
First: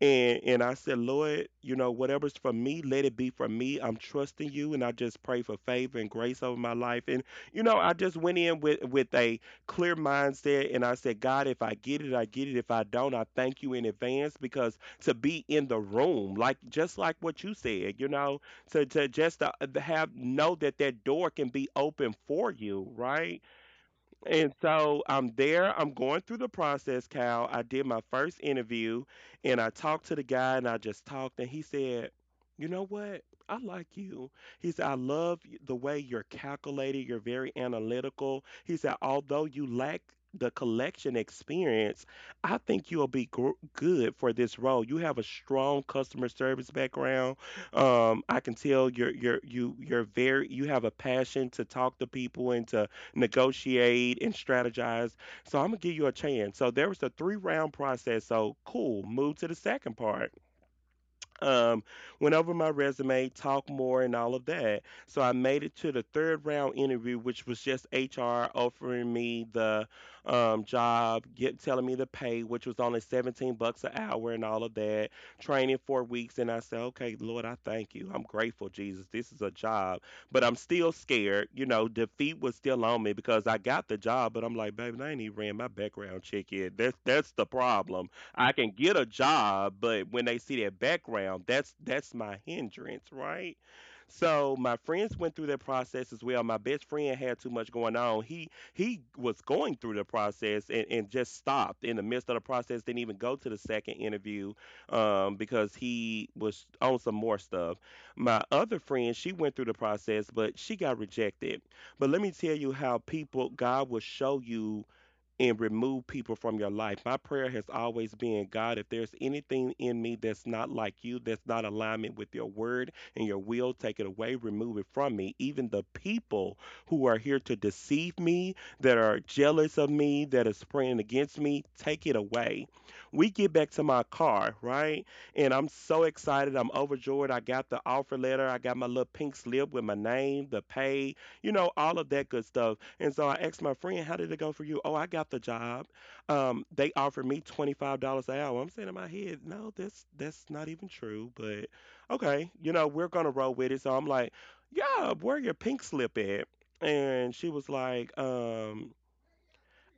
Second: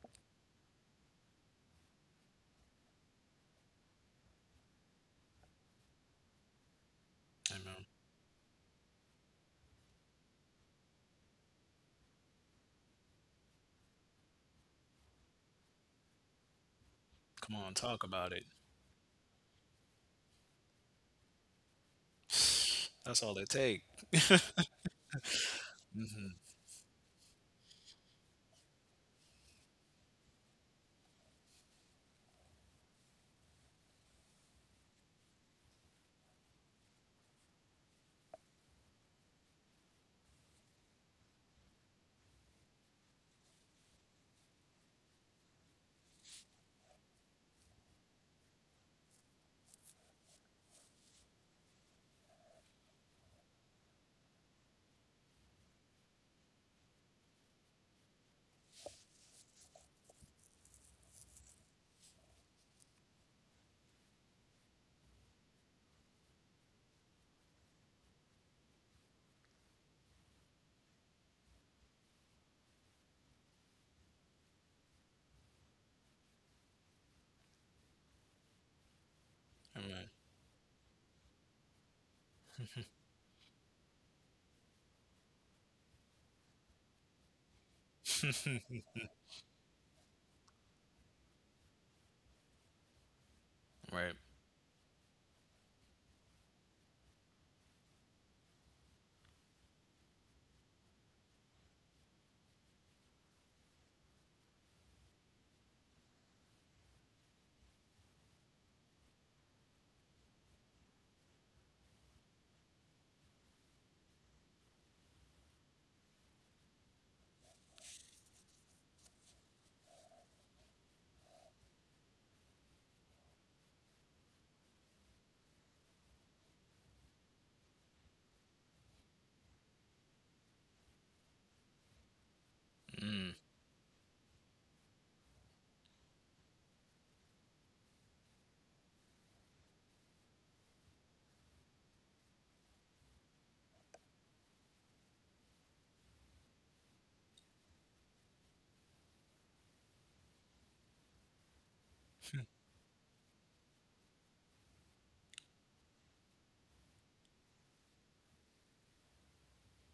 S1: And I said, Lord, you know, whatever's for me, let it be for me. I'm trusting you, and I just pray for favor and grace over my life. And
S2: I
S1: you know,
S2: know.
S1: I just went in with a clear mindset, and I said, God, if I get it, I get it. If I don't, I thank you in advance, because to be in the room, like just like what you
S2: Come on,
S1: said,
S2: talk
S1: you
S2: about
S1: know,
S2: it.
S1: to just to have know that that door can be open for you,
S2: That's
S1: right?
S2: all it take.
S1: And so I'm there, I'm going
S2: Mhm.
S1: through the process, Cal. I did my first interview and I talked to the guy and I just talked, and he said, you know what? I like you. He said, I love the way you're calculated, you're very analytical. He said, although you lack the collection experience, I think you'll be good for this role. You have a strong customer service background. I can tell you're very you have a passion to talk to people and to negotiate and strategize. So I'm gonna give you a chance. So there was a three round process. So cool, move to the second part, um, went over my resume, talked more, and all of that. So I made it to the third round interview, which was just HR offering me the job, telling me the pay, which was only 17 bucks an hour, and all of that. Training 4 weeks, and I said, "Okay, Lord, I thank you. I'm grateful, Jesus. This is a job,
S2: Right.
S1: but I'm still scared." You know, defeat was still on me because I got the job, but I'm like, baby, I ain't even ran my background check yet. That's the problem. I can get a job, but when they see that background, that's my hindrance, right?
S2: Right.
S1: So my friends went through that process as well. My best friend had too much going on. He was going through the process and, just stopped in the midst of the process, didn't even go to the second interview, because he was on some more stuff. My other friend, she went through the process, but she got rejected. But let me tell you how people God will show you and remove people from your life. My prayer has always been, God, if there's anything in me that's not like you, that's not alignment with your word and your will, take it away, remove it from me. Even the people who are here to deceive me, that are jealous of me, that is praying against me, take it away. We
S2: Mm.
S1: get back to my car, right? And I'm so excited. I'm overjoyed. I got the offer letter. I got my little pink slip with my name, the pay, you know, all of that good stuff. And so I asked my friend, "How did it go for you?" "Oh, I got the job. They offered me $25 an hour." I'm saying in my head, "No, that's not even true." But okay, you know, we're gonna roll with it. So I'm like, "Yeah, where your pink slip at?" And she was like,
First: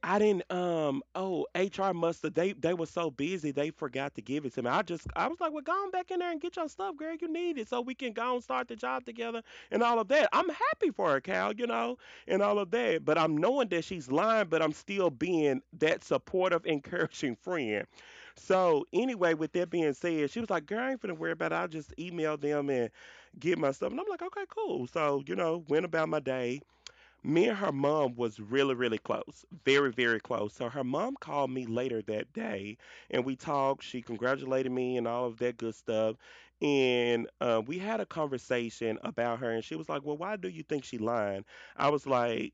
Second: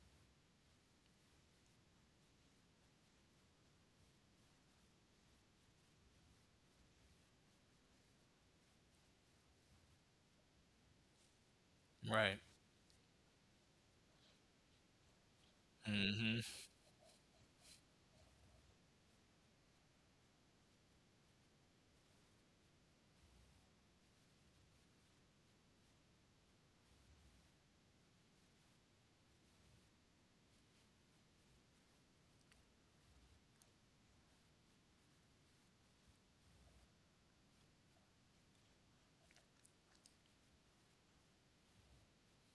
S1: I didn't oh, HR must have, they were so busy they forgot to give it to me. I was like, well, go on back in there and get your stuff, girl, you need it so we can go and start the job together and all of that. I'm happy for her, Cal, you know,
S2: Right.
S1: and all of that. But I'm knowing that she's lying, but I'm still being that
S2: Mhm.
S1: supportive, encouraging friend. So anyway, with that being said, she was like, girl, I ain't finna worry about it. I'll just email them and get my stuff. And I'm like, okay, cool. So, you know, went about my day. Me and her mom was really close, very close. So her mom called me later that day and we talked. She congratulated me and all of that good stuff. And we had a conversation about her and she was like, well, why do you think she lying? I was like,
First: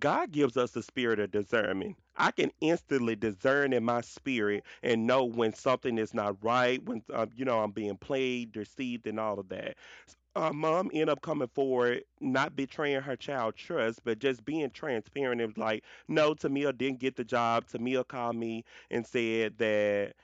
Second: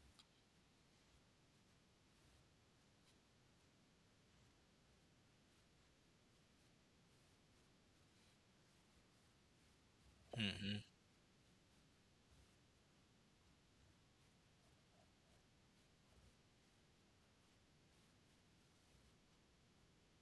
S1: God gives us the spirit of discernment. I can instantly discern in my spirit and know when something is not right, when, you know, I'm being played, deceived, and all of that.
S2: Mhm.
S1: Mom end up coming forward, not betraying her child trust, but just being transparent. It was like, no, Tamia didn't get the job. Tamia called me and said that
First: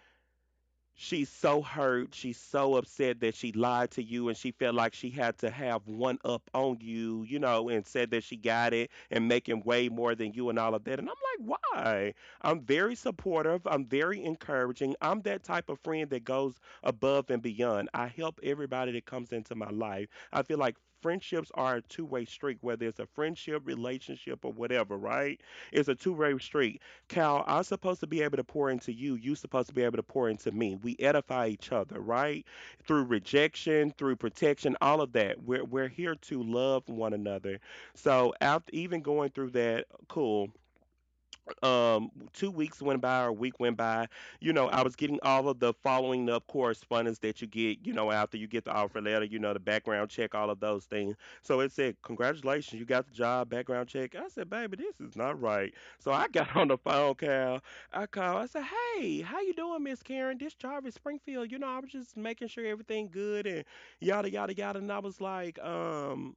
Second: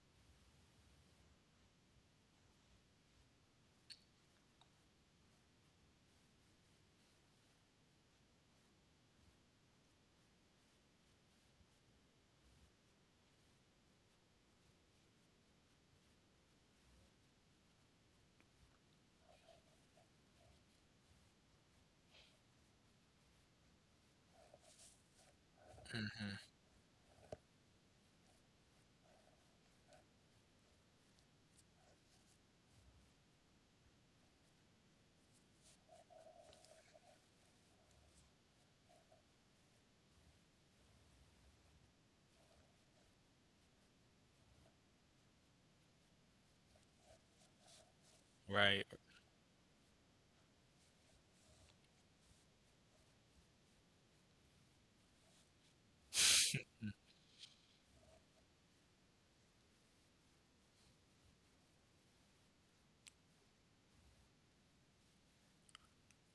S1: she's so hurt. She's so upset that she lied to you and she felt like she had to have one up on you, you know, and said that she got it and making way more than you and all of that. And I'm like, why? I'm very supportive. I'm very encouraging. I'm that type of friend that goes above and beyond. I help everybody that comes into my life. I feel like friendships are a two-way street, whether it's a friendship, relationship, or whatever, right? It's a two-way street. Cal, I'm supposed to be able to pour into you. You are supposed to be able to pour into me. We edify each other, right? Through rejection, through protection, all of that. We're here to love one another. So after even going through that, cool, 2 weeks went by, or a week went by. You know, I was getting all of the following up correspondence that you get, you know, after you get the
S2: Right.
S1: offer letter, you know, the background check, all of those things. So it said, congratulations, you got the job, background check. I said, baby, this is not right. So I got on the phone, Cal. I called. I said, hey, how you doing, Miss Karen? This Jarvis Springfield. You know, I was just making sure everything good and yada yada yada. And I was like, um,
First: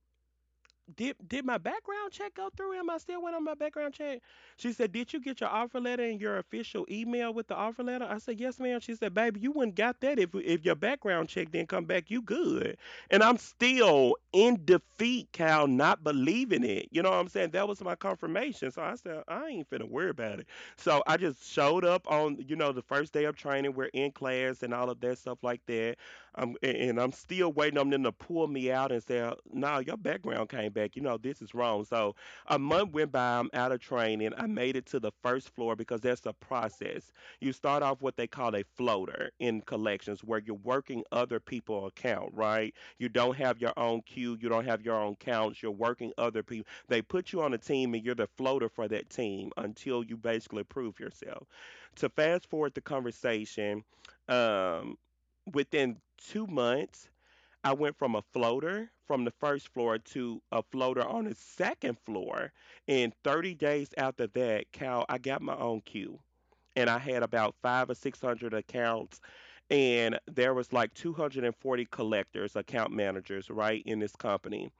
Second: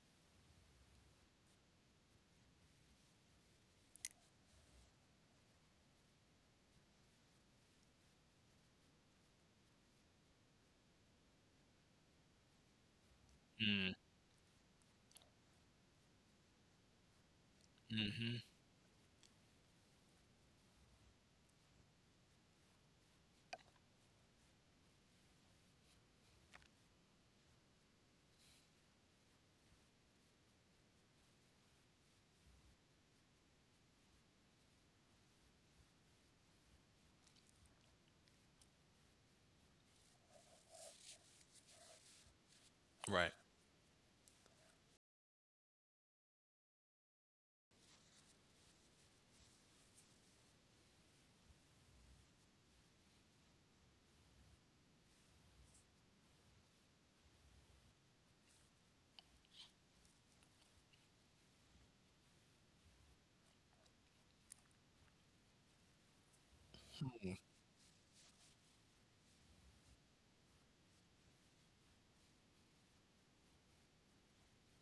S1: did did my background check go through? Am I still waiting on my background check? She said, did you get your offer letter and your official email with the offer letter? I said, yes, ma'am. She said, baby, you wouldn't got that if your background check didn't come back, you good. And I'm
S2: Mm.
S1: still in defeat, Cal, not believing it. You know what I'm saying? That was my
S2: Mm. Mhm.
S1: confirmation. So I said, I ain't finna worry about it. So I just showed up on, you know, the first day of training. We're in class and all of that stuff like that. I'm And I'm still waiting on them to pull me out and say, "No, your background came back. You know, this is wrong." So a month went by. I'm out of training. I made it to the first floor because that's a process. You start off what they call a floater in collections, where you're working other people's account. Right? You
S2: Right.
S1: don't have your own queue. You don't have your own counts. You're working other people. They put you on a team, and you're the floater for that team until you basically prove yourself. To fast forward the conversation, Um, within 2 months, I went from a floater from the first floor to a floater on the second floor. And 30 days after that, Cal, I got my own queue. And I had
S2: Mm.
S1: about five or 600 accounts. And there was like 240 collectors, account managers, right, in this company.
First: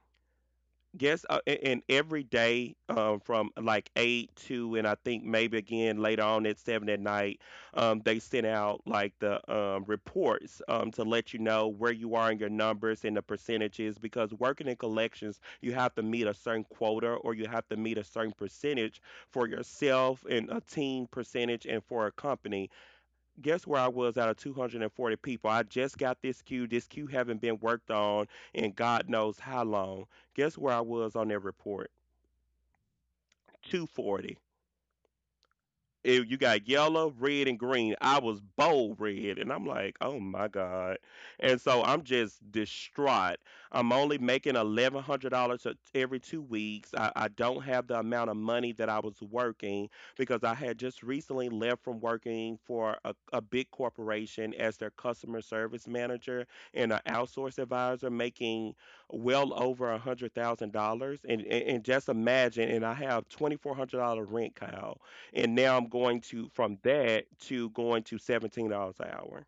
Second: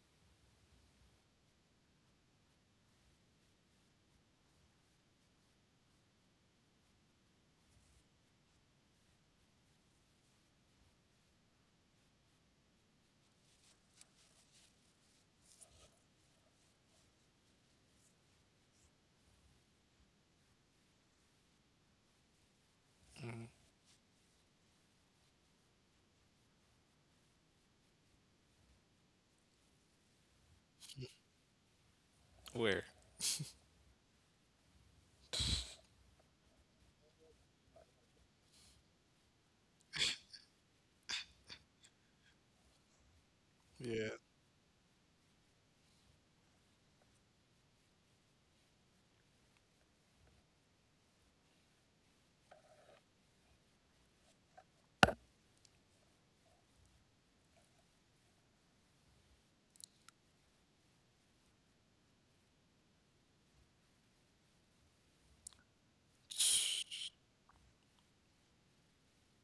S1: Yes, and every day, from like eight to, and I think maybe again later on at seven at night, they send out like the reports to let you know where you are in your numbers and the percentages. Because working in collections, you have to meet a certain quota or you have to meet a certain percentage for yourself and a team percentage and for a company. Guess where I was out of 240 people? I just got this queue. This queue haven't been worked on in God knows how long. Guess where I was on their report?
S2: Where?
S1: 240. You got yellow, red, and green. I was bold red, and I'm like, oh my God. And so I'm just distraught. I'm only making $1,100 every 2 weeks. I don't have the amount of money that I was working because I had just recently left from working for a big corporation as their customer service manager and an outsource advisor, making well over $100,000. And, and just imagine, and I have $2,400 rent, Kyle. And now I'm going to from that to going to $17 an hour.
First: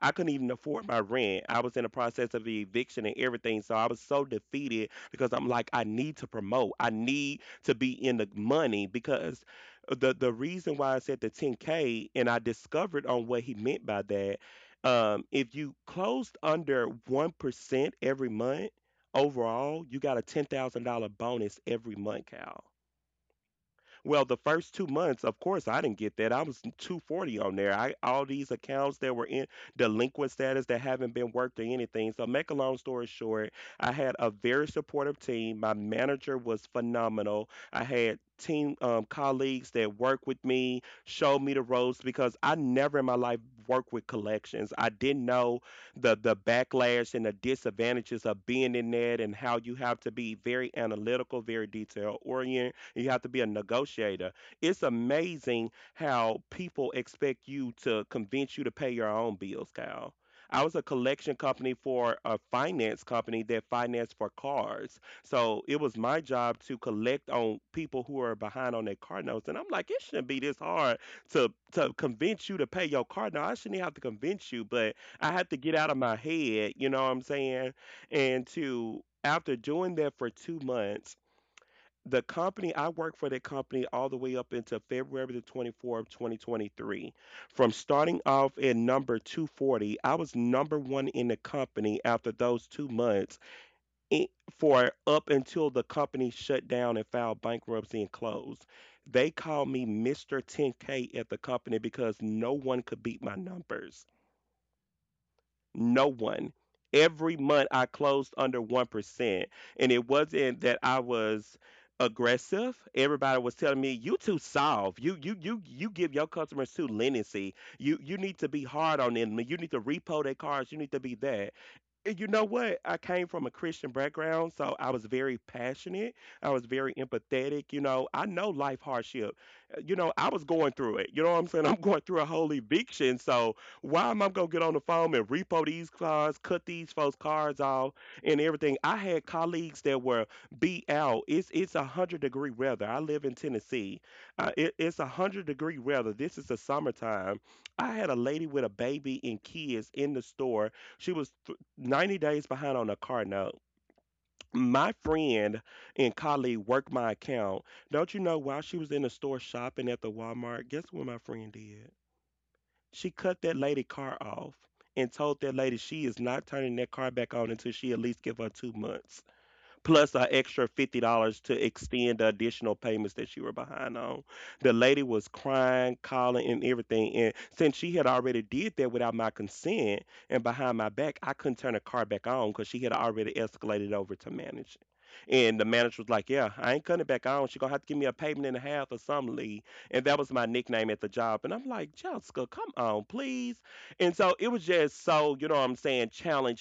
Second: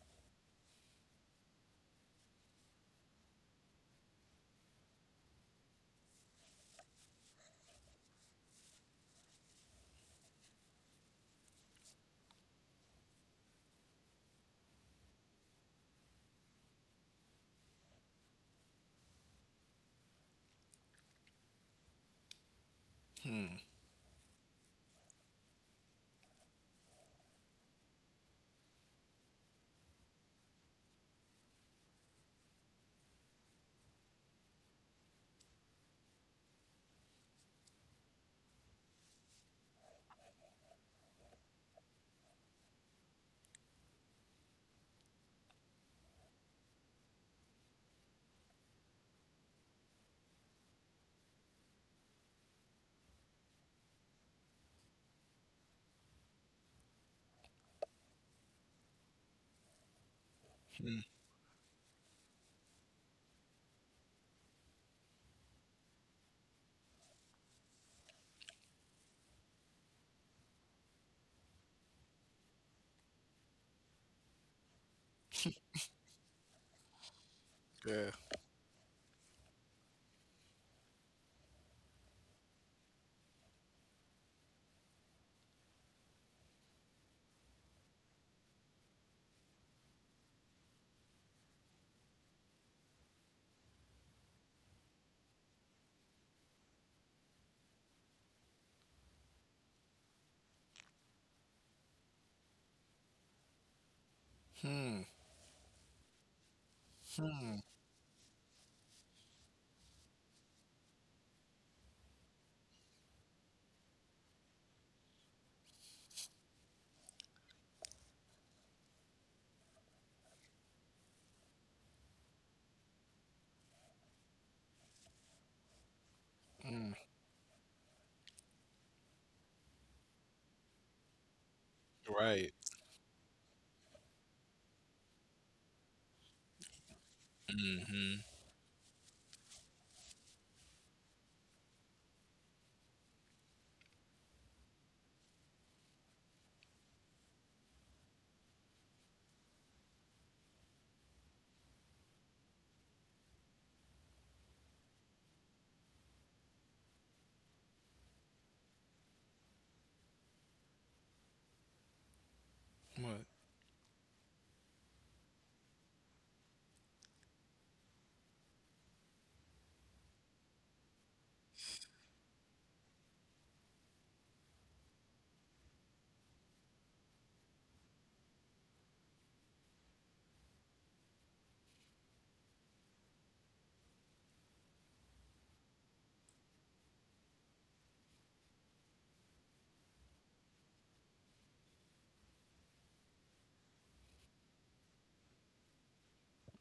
S1: I couldn't even afford my rent. I was in the process of eviction and everything. So I was so defeated because I'm like, I need to promote. I need to be in the money because the reason why I said the 10K, and I discovered on what he meant by that, if you closed under 1% every month overall, you got a $10,000 bonus every month, Cal.
S2: Hmm.
S1: Well, the first 2 months, of course, I didn't get that. I was 240 on there. I all these accounts that were in delinquent status that haven't been worked or anything. So, make a long story short, I had a very supportive team. My manager was phenomenal. I had team colleagues that worked with me, showed me the ropes because I never in my life worked with collections. I didn't know the backlash and the disadvantages of being in that and how you have to be very analytical, very detail oriented. You have to be a negotiator. It's amazing how people expect you to convince you to pay your own bills, Kyle. I was a
S2: Hmm.
S1: collection company for a finance company that financed for cars. So it was my job to collect on people who are behind on their car notes. And I'm like, it shouldn't be this hard to convince you to pay your car note. I shouldn't have to convince you, but I had to get out of my head, you know what I'm saying?
S2: Yeah.
S1: And to after doing that for 2 months, the company I worked for that company all the way up into February the 24th, 2023. From starting off at number 240, I was number one in the company after those 2 months i- for up until the company shut down and filed bankruptcy and closed. They called me Mr. 10K at the company because no one could beat my numbers. No one. Every
S2: Hmm.
S1: month I closed under 1%. And it wasn't that I was aggressive. Everybody was telling me, you too soft. You give your customers too leniency. You need to be hard on them. You need to repo their cars. You need to be that. And you know what? I came from a Christian background, so I was very passionate. I was very
S2: Mm.
S1: empathetic. You know, I know life hardship. You know, I was going through it. You know what I'm saying? I'm going through a whole
S2: Right.
S1: eviction. So why am I gonna get on the phone and repo these cars, cut these folks' cars
S2: Mm.
S1: off,
S2: Mhm.
S1: and everything? I had colleagues that were BL. It's a hundred-degree weather. I live in Tennessee. It's a hundred-degree weather. This is the summertime. I had a lady with a baby and kids in the store. She was 90 days behind on a car note. My friend and colleague worked my account. Don't you know while she was in the store shopping at the Walmart, guess what my friend did? She
S2: What?
S1: cut that lady car off and told that lady she is not turning that car back on until she at least give her 2 months plus an extra $50 to extend the additional payments that you were behind on. The lady was crying, calling, and everything. And since she had already did that without my consent and behind my back, I couldn't turn the car back on because she had already escalated over to manage. And the manager was like, yeah, I ain't cutting it back on. She gonna have to give me a payment and a half or something, Lee. And that was my nickname at the job. And I'm like, Jessica, come on, please. And so it was just so, you know what I'm saying,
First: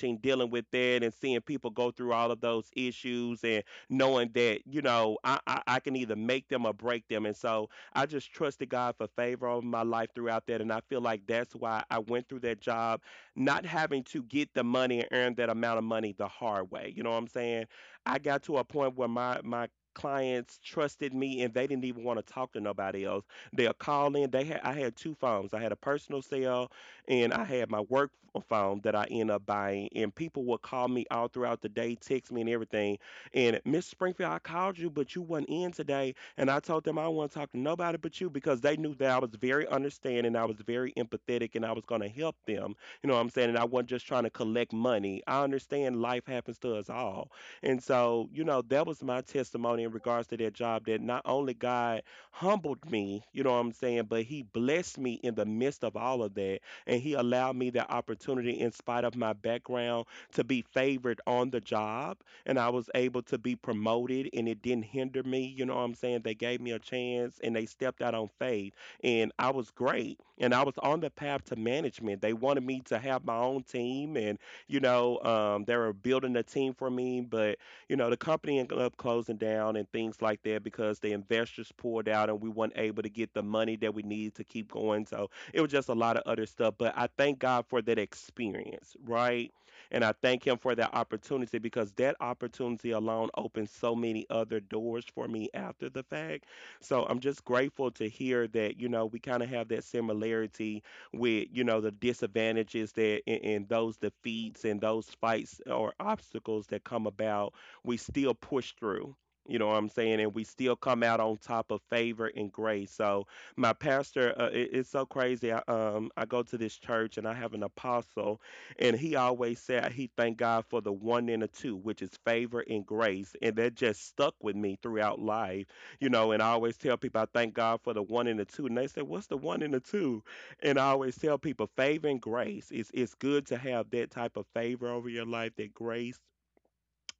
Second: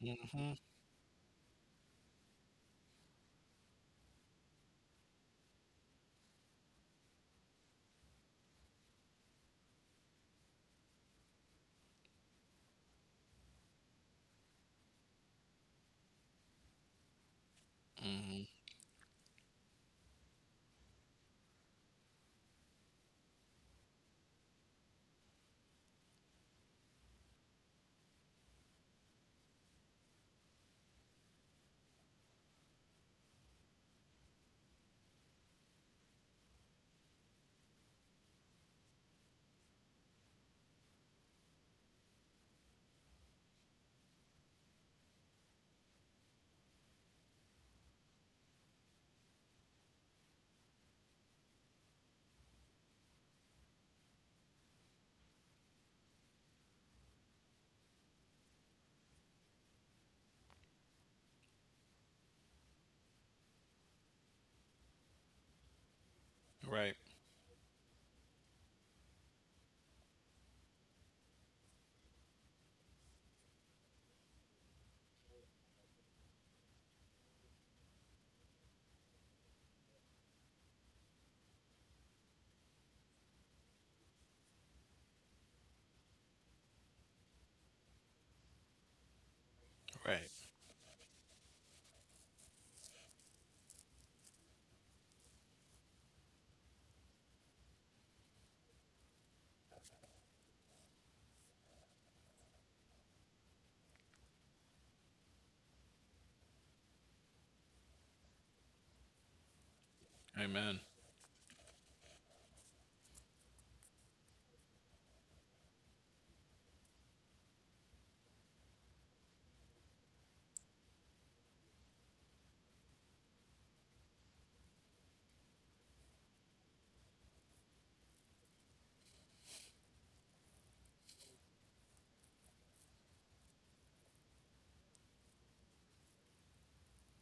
S2: Mm.
S1: dealing
S2: Mhm.
S1: with that and seeing people go through all of those issues and knowing that, you know, I can either make them or break them. And so I just trusted God for favor over my life throughout that. And I feel like that's why I went through that job, not having to get the money and earn that amount of money the hard way. You know what I'm saying?
S2: Mm.
S1: I got
S2: Mhm.
S1: to a point where clients trusted me and they didn't even want to talk to nobody else. They'll call in. They had, I had two phones. I had a personal cell and I had my work phone that I end up buying, and people would call me all throughout the day, text me and everything. And Miss Springfield, I called you, but you wasn't in today, and I told them I want to talk to nobody but you because they knew that I was very understanding, I was very empathetic, and I was going to help them. You know what I'm saying? And I wasn't just trying to collect money. I understand life happens to us all, and so you know that was my testimony in regards to that job. That not only God humbled me, you know what I'm saying, but He blessed me in the midst of all of that and He allowed me the opportunity in spite of my background to be favored on the job and I was able to be promoted and it didn't hinder me, you know what I'm saying? They gave me a
S2: Right.
S1: chance and they stepped out on faith and I was great and I was on the path to management. They wanted me to have my own team and you know, they were building a team for me, but you know, the company ended up closing down and things like that because the investors poured out and we weren't able to get the money that we needed to keep going. So it was just a lot of other stuff. But I thank God for that experience, right? And I
S2: Right.
S1: thank Him for that opportunity because that opportunity alone opened so many other doors for me after the fact. So I'm just grateful to hear that, you know, we kind of have that similarity with, you know, the disadvantages that and those defeats and those fights or obstacles that come about, we still push through. You know what I'm saying? And we still
S2: Amen.
S1: come out on top of favor and grace. So, my pastor it's so crazy. I go to this church and I have an apostle and he always said he thank God for the one and the two, which is favor and grace, and that just stuck with me throughout life. You know, and I always tell people I thank God for the one and the two and they say, what's the one and the two?" And I always tell people favor and grace. It's good to have that type of favor over your life, that grace,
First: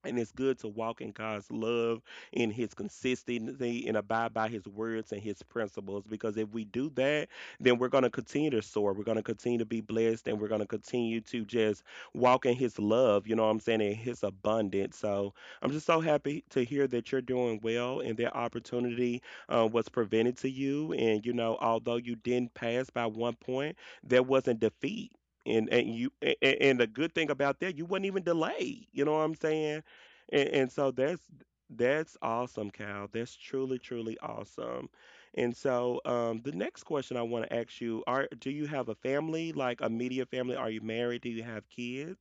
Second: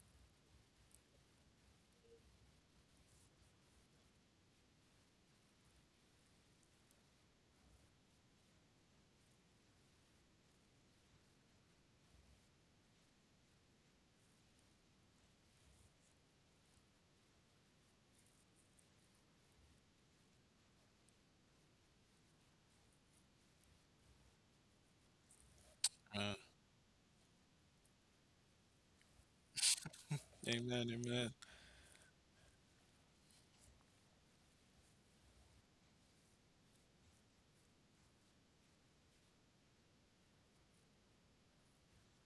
S1: and it's good to walk in God's love, in His consistency, and abide by His words and His principles. Because if we do that, then we're going to continue to soar. We're going to continue to be blessed, and we're going to continue to just walk in His love. You know what I'm saying? In His abundance. So I'm just so happy to hear that you're doing well, and that opportunity was prevented to you. And you know, although you didn't pass by 1 point, there wasn't defeat. And you
S2: Uh,
S1: a- and the good thing about that, you wasn't even delayed, you know what I'm saying? And
S2: amen.
S1: so that's
S2: Amen.
S1: that's awesome, Cal. That's truly, truly awesome. And so the next question I want to ask you are, do you have a family, like a media family? Are you married? Do you have kids?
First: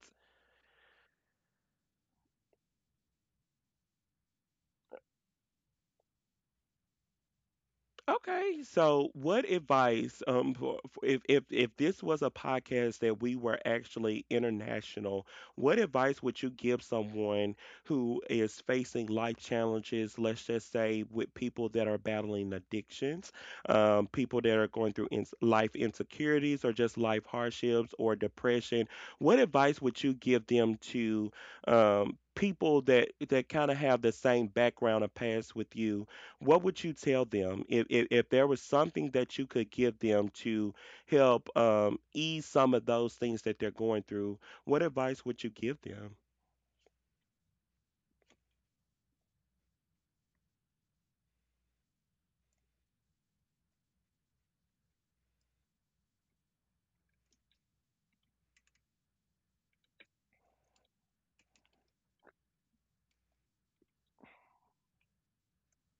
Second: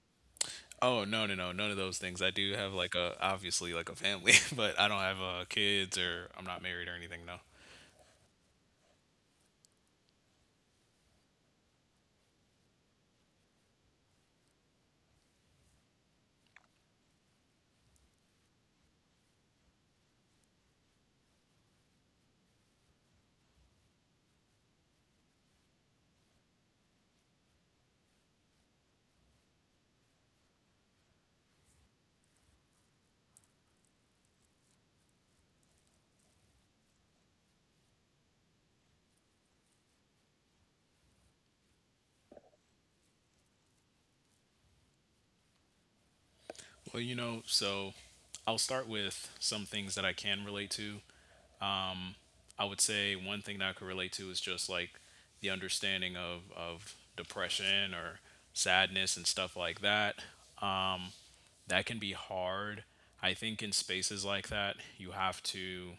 S2: Oh, no, no, no, none of those things. I do have like a obviously like a family, but I don't have kids or I'm not married or anything. No.
S1: Okay, so what advice, if if this was a podcast that we were actually international, what advice would you give someone who is facing life challenges? Let's just say with people that are battling addictions, people that are going through ins life insecurities or just life hardships or depression. What advice would you give them to people that that kind of have the same background or past with you? What would you tell them if, there was something that you could give them to help ease some of those things that they're going through? What advice would you give them?
S2: Well, you know, so I'll start with some things that I can relate to. I would say one thing that I could relate to is just like the understanding of depression or sadness and stuff like that. Um, that can be hard. I think in spaces like that,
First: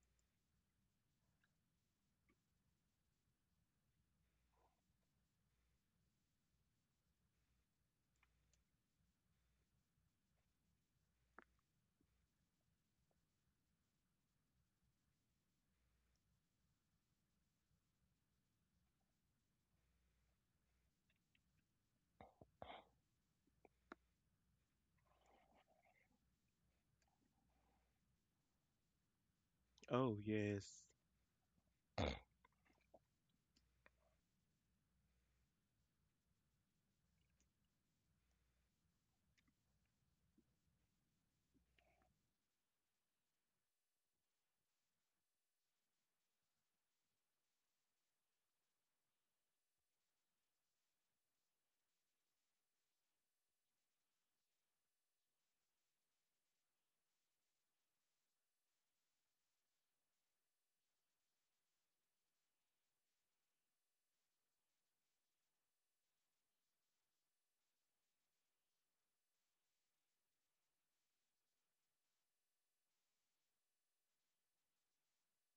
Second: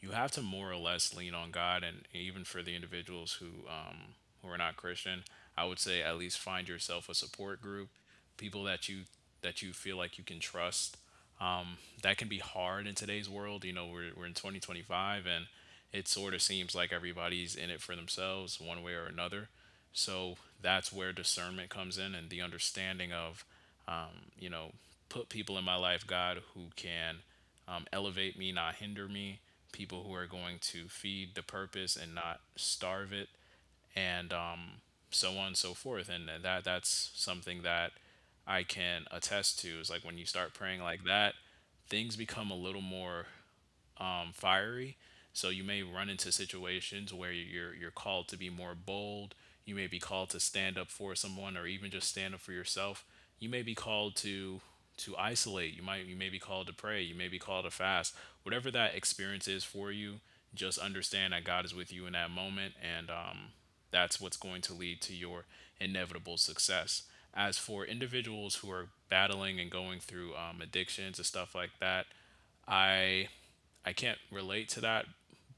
S2: you have to more or less lean on God. And even for the individuals who are not Christian, I would say at least find yourself a support group, people that you feel like you can trust. Um, that can be hard in today's world. You know, we're in 2025, and it sort of seems like everybody's in it for themselves, one way or another. So that's where discernment comes in, and the understanding of, you know, put people in my life, God, who can, elevate me, not hinder me, people who
S1: Oh,
S2: are going
S1: yes.
S2: to feed the purpose and not starve it, and so on and so forth. And that's something that I can attest to. Is like when you start praying like that, things become a little more fiery. So you may run into situations where you're called to be more bold. You may be called to stand up for someone, or even just stand up for yourself. You may be called to isolate. You may be called to pray. You may be called to fast. Whatever that experience is for you, just understand that God is with you in that moment, and that's what's going to lead to your inevitable success. As for individuals who are battling and going through addictions and stuff like that, I I can't relate to that,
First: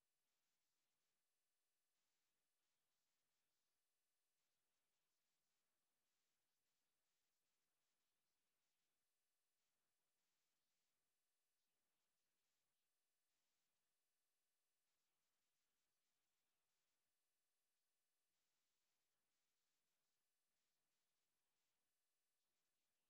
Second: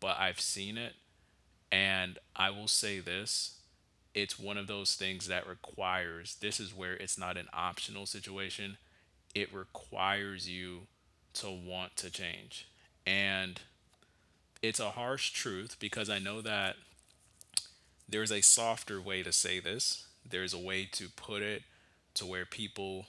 S2: but I've seen it. And I will say this, it's one of those things that requires, this is where it's not an optional situation, it requires you to want to change. And it's a harsh truth because I know that there's a softer way to say this, there's a way to put it to where people,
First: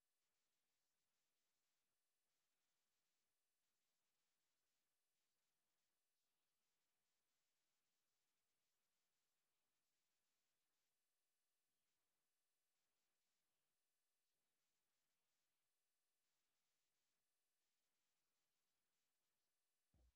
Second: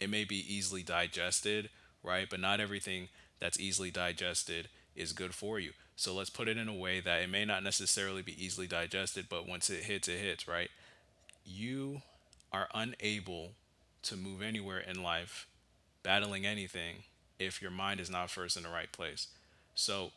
S2: it may be easily digested, right? But not everything that's easily digested is good for you. So let's put it in a way that it may not necessarily be easily digested, but once it hits, right? You are unable to move anywhere in life, battling anything, if your mind is not first in the right place. So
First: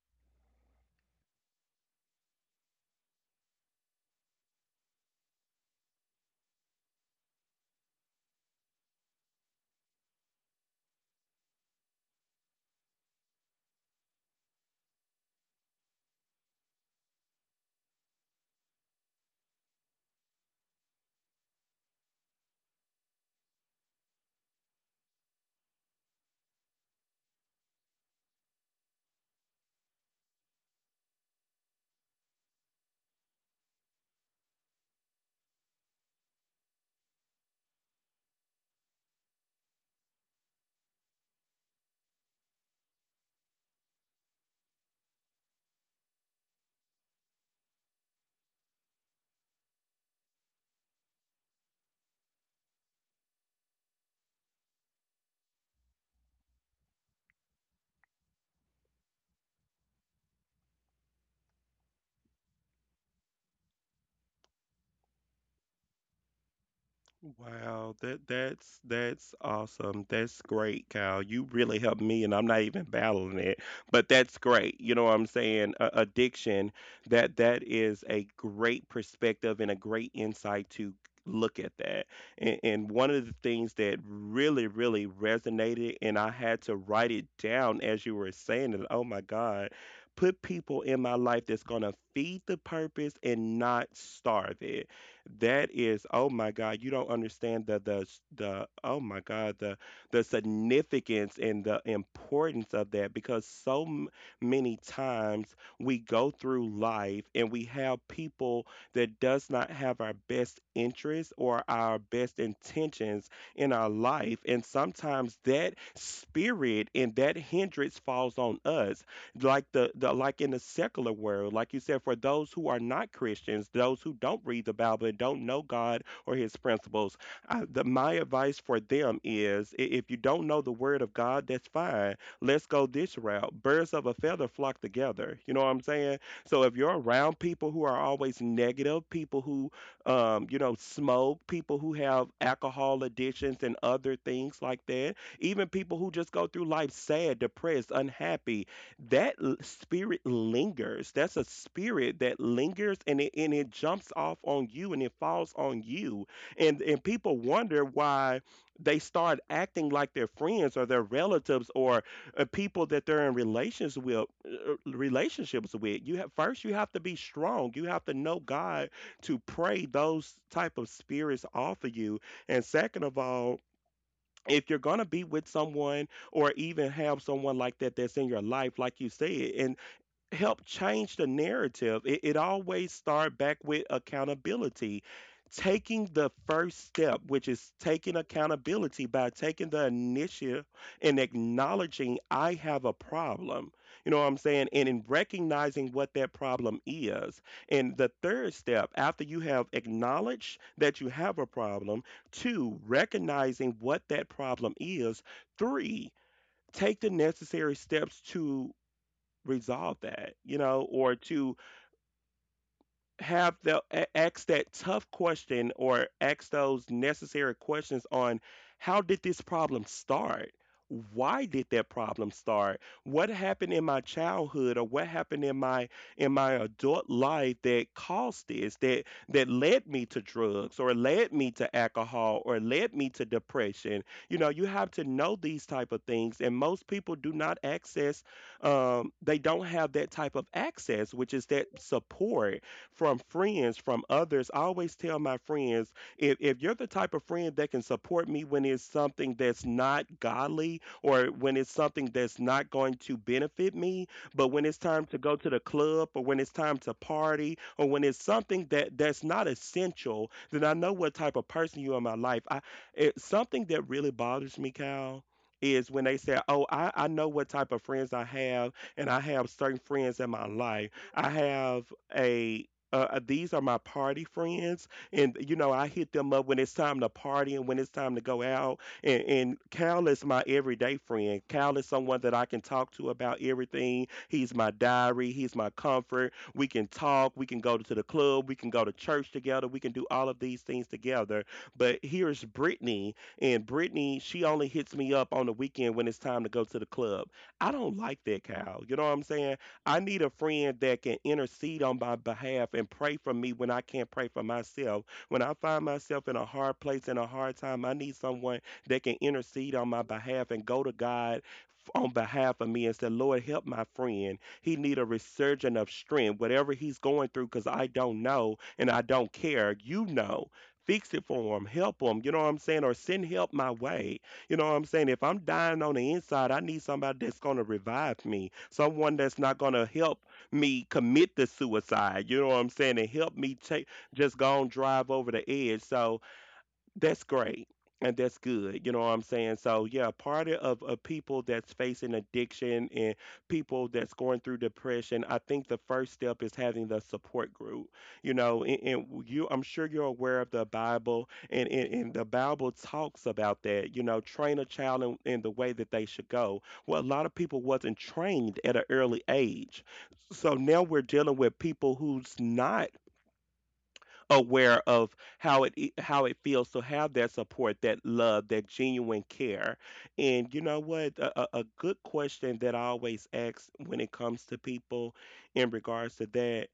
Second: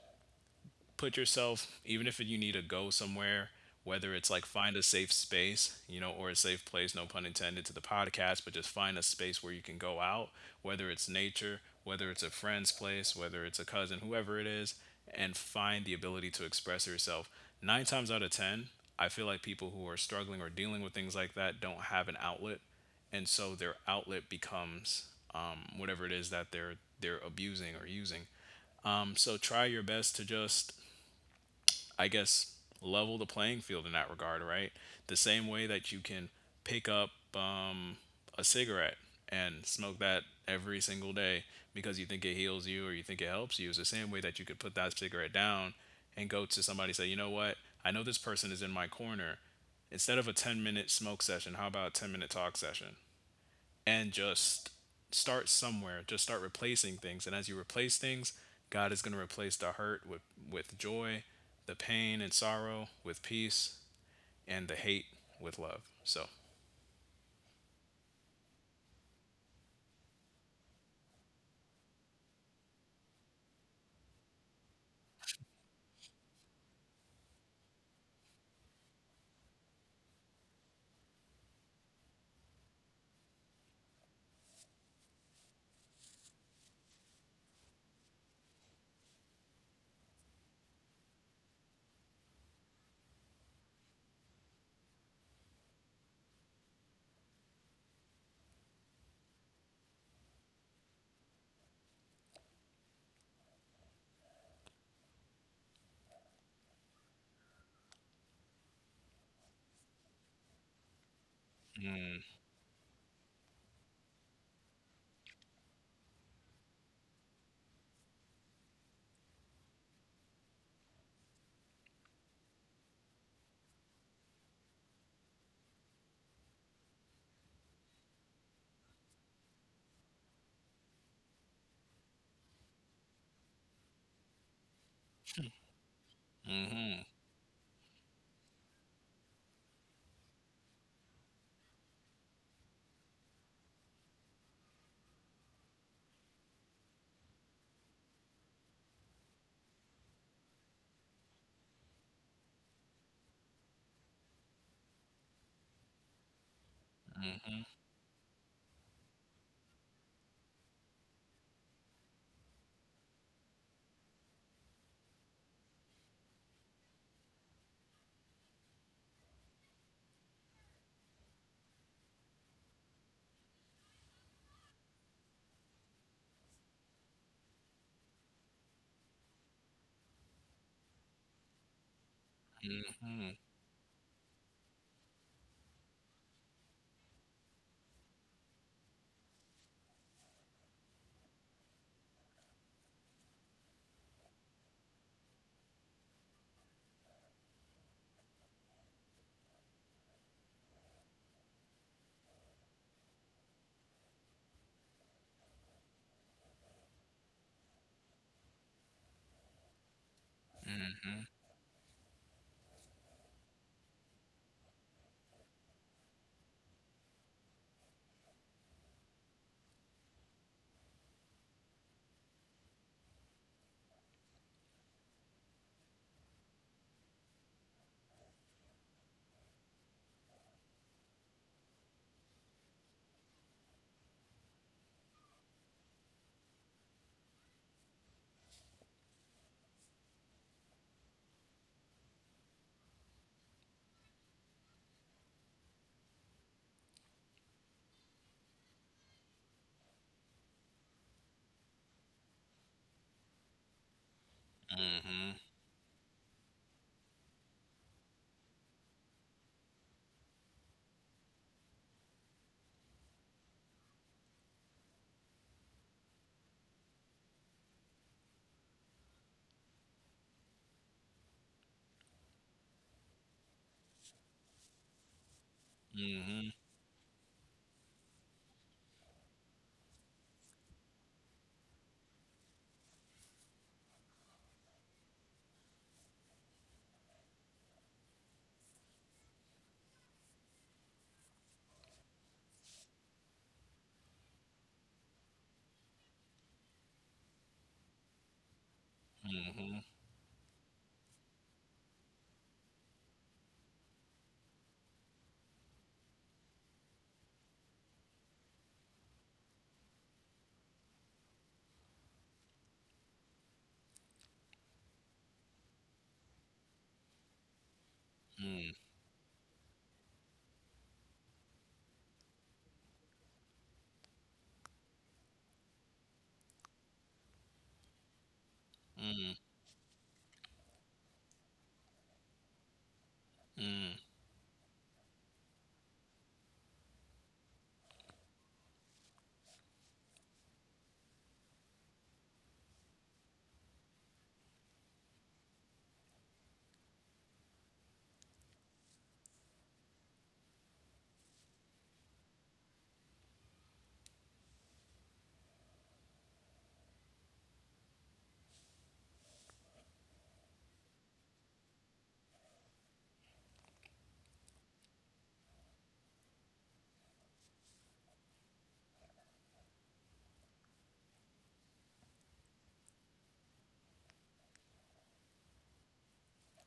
S2: put yourself, even if you need to go somewhere, whether it's like find a safe space, you know, or a safe place, no pun intended to the podcast, but just find a space where you can go out, whether it's nature, whether it's a friend's place, whether it's a cousin, whoever it is, and find the ability to express yourself. Nine times out of ten, I feel like people who are struggling or dealing with things like that don't have an outlet. And so their outlet becomes, whatever it is that they're abusing or using. So try your best to just, I guess, level the playing field in that regard, right? The same way that you can pick up a cigarette and smoke that every single day because you think it heals you or you think it helps you, it's the same way that you could put that cigarette down and go to somebody and say, you know what? I know this person is in my corner. Instead of a 10-minute smoke session, how about a 10-minute talk session? And just start somewhere. Just start replacing things. And as you replace things, God is going to replace the hurt with joy, the pain and sorrow with peace, and the hate with love. So,
S1: Wow, that's awesome. That's great, Kyle. You really helped me, and I'm not even battling it. But that's great. You know what I'm saying? Addiction. That is a great perspective and a great insight to look at that. And one of the things that really really resonated, and I had to write it down as you were saying it. Oh my God, put people in my life that's gonna feed the purpose and not starve it. That is, oh my God, you don't understand the the, oh my God, the significance and the importance of that. Because so many times we go through life and we have people that does not have our best interests or our best intentions in our life, and sometimes that spirit and that hindrance falls on us. Like the like in the secular world, like you said, for those who are not Christians, those who don't read the Bible and don't know God or His principles, my advice for them is if you don't know the word of God, that's fine. Let's go this route. Birds of a feather flock together, you know what I'm saying? So if you're
S2: mm-hmm,
S1: around people who are always negative, people who you know, smoke, people who have alcohol addictions and other things like that, even people who just go through life sad, depressed, unhappy, that spirit lingers. That's a spirit that lingers and it jumps off on you and it falls on you. And people
S2: mm-hmm,
S1: wonder why they start acting like their friends or their relatives or people that they're in relations with relationships with. You have first you have to be strong. You have to know God to pray those type of spirits off of you. And second of all, if you're going to be with someone or even have someone like that that's in your life, like you said, and help change the narrative. It always start
S2: mm-hmm,
S1: back with accountability. Taking the first step, which is taking accountability by taking the initiative and acknowledging I have a problem. You know what I'm saying? And in recognizing what that problem is. And the third step, after you have acknowledged that you have a problem, two, recognizing what that problem is, three, take the necessary steps to resolve that, you know, or to ask that tough question or ask those necessary questions on how did this problem start, why did that problem start, what happened in my childhood or what happened in my adult life that caused this that led me to drugs or led me to alcohol or led me to depression. You know, you have to know these type of things, and most people do not access they don't have that type of access, which is that support from friends, from others. I always tell my friends if you're the type of friend that can support me when it's something that's not godly or when it's something that's not going to benefit me, but when it's time to go
S2: mm-hmm,
S1: to the club or when it's time to party or when it's something that that's not essential, then I know what type of person you are in my life. Something that really bothers me, Cal. Is when they say, oh, I know what type of friends I have, and I have certain friends in my life. I have a These are my party friends, and you know I hit them up
S2: mm-hmm.
S1: when it's time to party and when it's time to go out. And Cal is my everyday friend. Cal is someone that I can talk to about everything. He's my diary. He's my comfort. We can talk. We can go to the club. We can go to church together. We can do all of these things together. But here's Brittany, and Brittany, she only hits me up on the weekend when it's time to go to the club. I don't like that, Cal. You know what I'm saying?
S2: Mm-hmm.
S1: I need a friend that can intercede on my behalf and pray for me when I can't pray for myself. When I find myself in a hard place and a hard time, I need someone that can intercede on my behalf and go to God on behalf of me and say, Lord, help my friend. He need a resurgent of strength, whatever he's going through, because I don't know and I don't care. You know. Fix it for him, help him, you know what I'm saying? Or send help my way, you know what I'm saying? If I'm dying on the inside, I need somebody that's going to revive me, someone that's not going to help me commit the suicide. You know what I'm saying? And help me take just go and drive over the edge. So, that's great. And that's good. You know what I'm saying? So yeah, part of people that's facing addiction and people that's going through depression, I think the first step is having the support group. You know, and you I'm sure you're aware of the Bible and the Bible talks about that, you know, train a child in the way that they should go. Well, a lot of people wasn't trained at an early age. So now we're dealing with people who's not aware of how it feels to have that support, that love, that genuine care. And you know what? A good question that I always ask when it comes to people in regards to that,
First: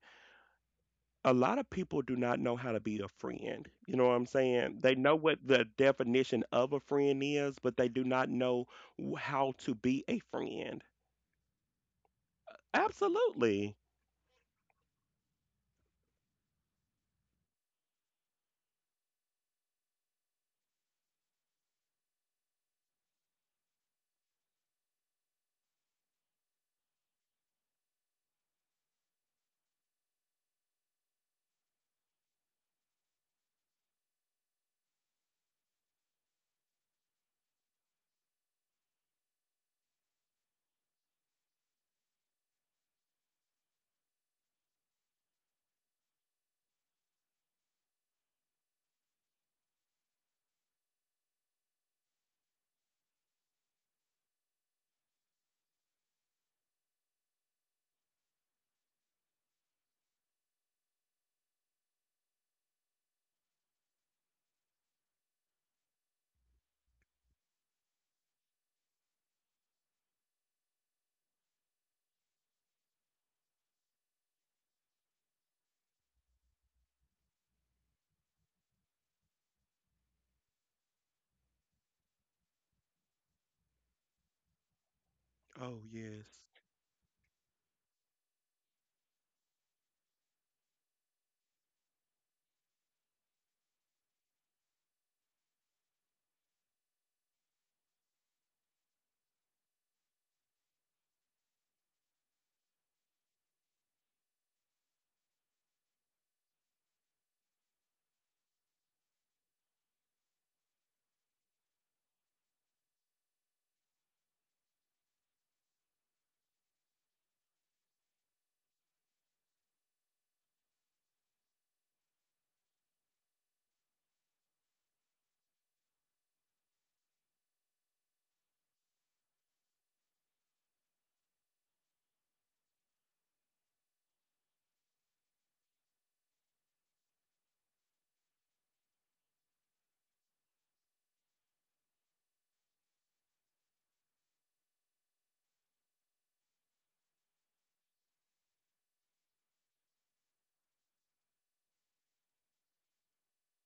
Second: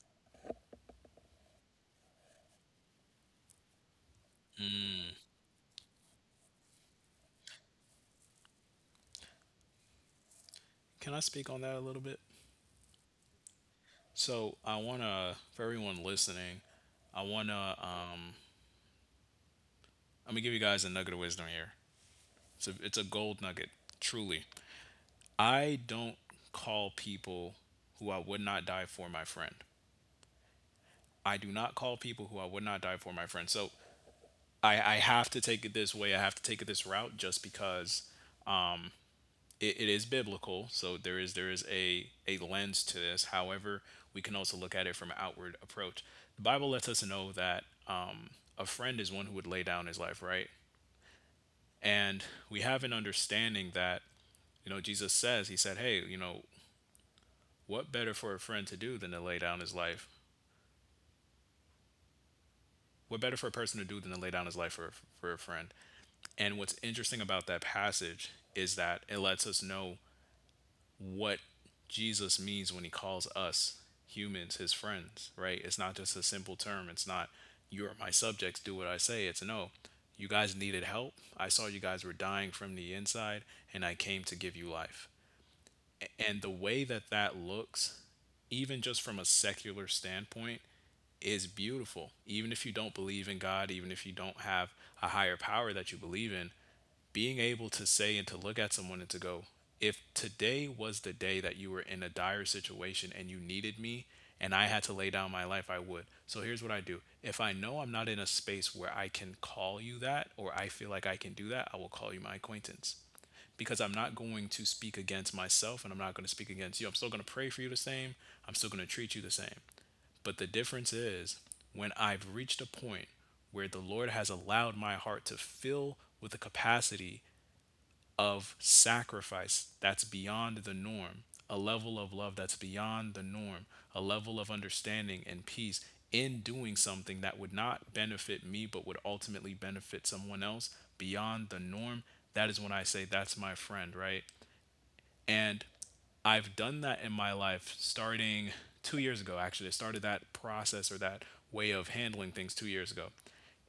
S1: a lot of people do not know how to be a friend. You know what I'm saying? They know what the definition of a friend is, but they do not know how to be a friend.
S2: Can I speak on that a little bit?
S1: Absolutely.
S2: So, I want to, for everyone listening, I want to, uh, I'm going to give you guys a nugget of wisdom here. It's a gold nugget, truly. I don't call people who I would not die for my friend. I do not call people who I would not die for my friend. So I have to take it this way. I have to take it this route just because it is biblical. So there is a lens to this. However, we can also look at it from an outward approach. The Bible lets us know that a friend is one who would lay down his life, right? And we have an understanding that, you know, Jesus says, He said, Hey, you know, what better for a friend to do than to lay down his life, what better for a person to do than to lay down his life for a friend? And what's interesting about that passage is that it lets us know what Jesus means when he calls us humans his friends, right? It's not just a simple term. It's not, you're my subjects, do what I say. It's no, you guys needed help. I saw you guys were dying from the inside, and I came to give you life.
S1: Oh yes.
S2: And the way that that looks, even just from a secular standpoint, is beautiful. Even if you don't believe in God, even if you don't have a higher power that you believe in, being able to say and to look at someone and to go, if today was the day that you were in a dire situation and you needed me and I had to lay down my life, I would. So here's what I do. If I know I'm not in a space where I can call you that or I feel like I can do that, I will call you my acquaintance because I'm not going to speak against myself and I'm not going to speak against you. I'm still going to pray for you the same. I'm still going to treat you the same. But the difference is, when I've reached a point where the Lord has allowed my heart to fill with the capacity of sacrifice that's beyond the norm, a level of love that's beyond the norm, a level of understanding and peace in doing something that would not benefit me but would ultimately benefit someone else beyond the norm, that is when I say that's my friend, right? And I've done that in my life starting 2 years ago, actually. I started that process or that way of handling things 2 years ago.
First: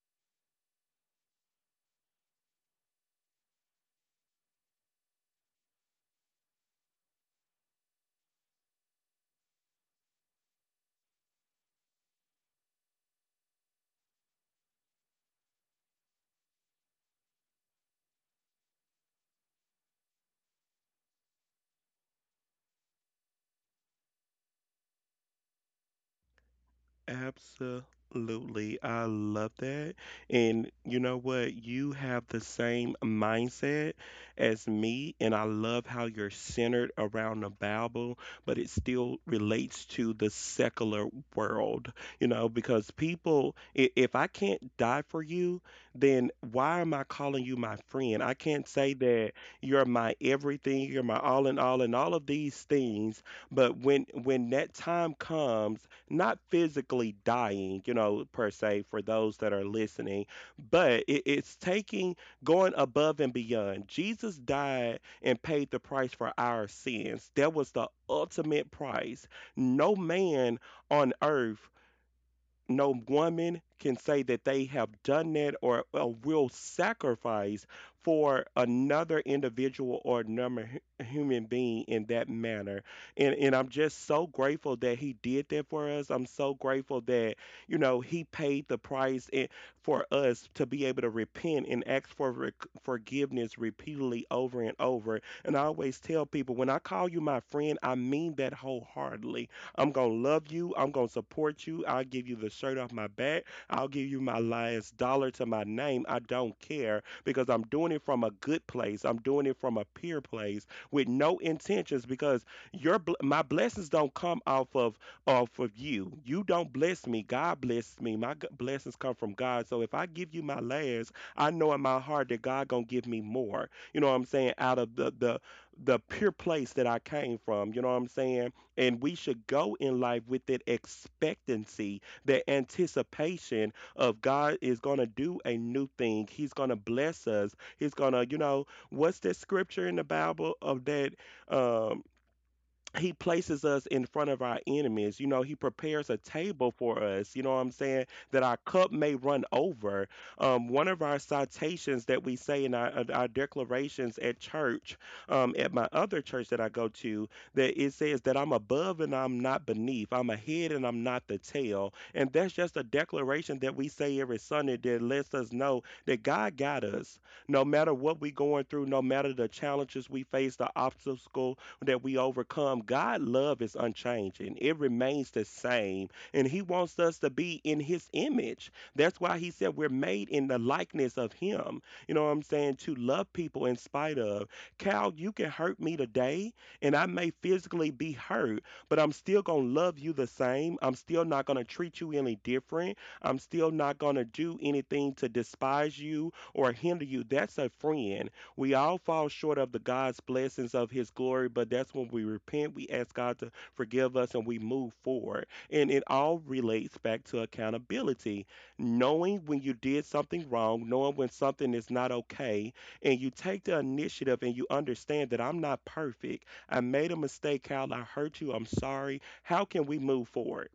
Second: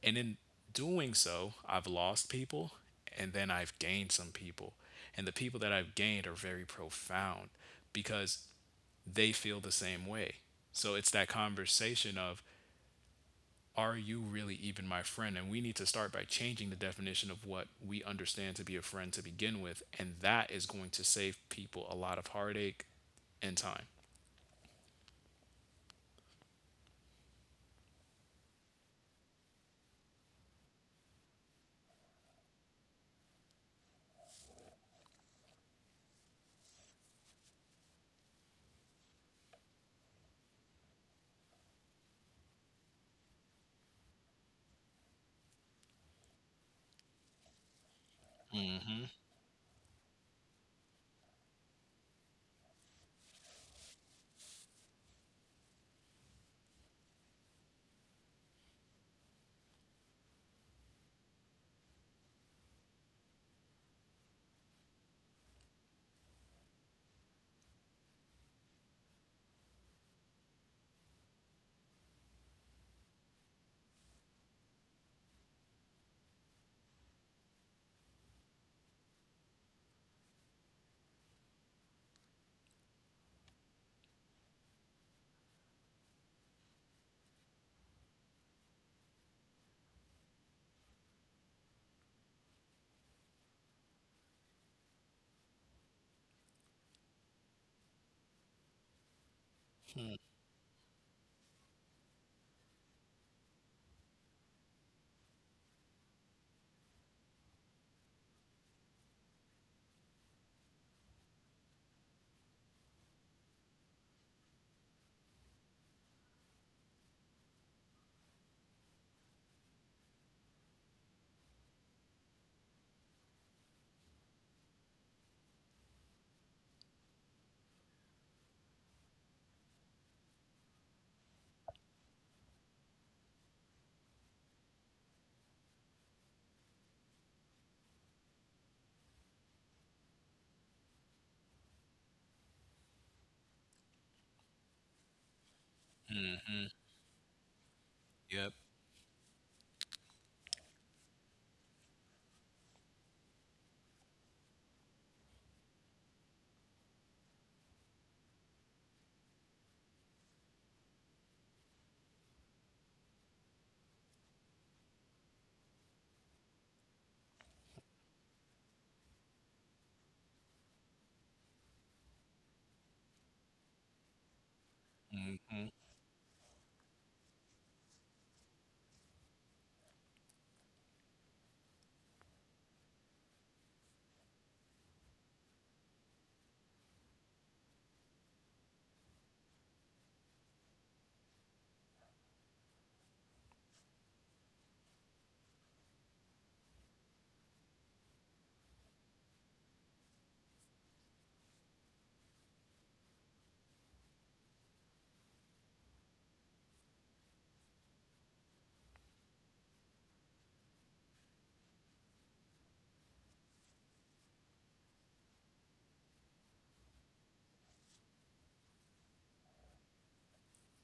S2: And in doing so, I've lost people and then I've gained some people. And the people that I've gained are very profound because they feel the same way. So it's that conversation of, are you really even my friend? And we need to start by changing the definition of what we understand to be a friend to begin with. And that is going to save people a lot of heartache and time.
S1: Absolutely. I love that. And you know what? You have the same mindset as me, and I love how you're centered around the Bible, but it still relates to the secular world, you know, because if I can't die for you, then why am I calling you my friend? I can't say
S2: Mm-hmm.
S1: that you're my everything, you're my all in all, and all of these things. But when that time comes, not physically dying, you know, per se, for those that are listening, but it's taking going above and beyond. Jesus died and paid the price for our sins. That was the ultimate price. No man on earth, no woman can say that they have done that or a will sacrifice for another individual or another human being in that manner. And I'm just so grateful that he did that for us. I'm so grateful that, you know, he paid the price and for us to be able to repent and ask for forgiveness repeatedly over and over. And I always tell people when I call you my friend, I mean that wholeheartedly. I'm going to love you. I'm going to support you. I'll give you the shirt off my back. I'll give you my last dollar to my name. I don't care because I'm doing it from a good place. I'm doing it from a pure place with no intentions because my blessings don't come off of you. You don't bless me. God bless me. My blessings come from God. So if I give you my last, I know in my heart that God going to give me more. You know what I'm saying? Out of the pure place that I came from. You know what I'm saying? And we should go in life with that expectancy, that anticipation of God is going to do a new thing. He's going to bless us. He's going to, you know, what's that scripture in the Bible of that? Um, he places us in front of our enemies. You know, he prepares a table for us, you know what I'm saying, that
S2: Yep.
S1: our cup may run over. One of our citations that we say in our, of our declarations at church, at my other church that I go to, that it says that I'm above and I'm not beneath, I'm a head and I'm not the tail. And that's just a declaration that we say every Sunday that lets us know that God got us. No matter what we're going through, no matter the challenges we face, the obstacle that we overcome, God love is unchanging. It remains the
S2: Mm-hmm.
S1: same. And he wants us to be in his image. That's why he said we're made in the likeness of him. You know what I'm saying? To love people in spite of. Cal, you can hurt me today and I may physically be hurt, but I'm still going to love you the same. I'm still not going to treat you any different. I'm still not going to do anything to despise you or hinder you. That's a friend. We all fall short of the God's blessings of His glory, but that's when we repent, we ask God to forgive us, and we move forward. And it all relates back to accountability, knowing when you did something wrong, knowing when something is not okay, and you take the initiative and you understand that I'm not perfect. I made a mistake, Kyle. I hurt you. I'm sorry. How can we move forward?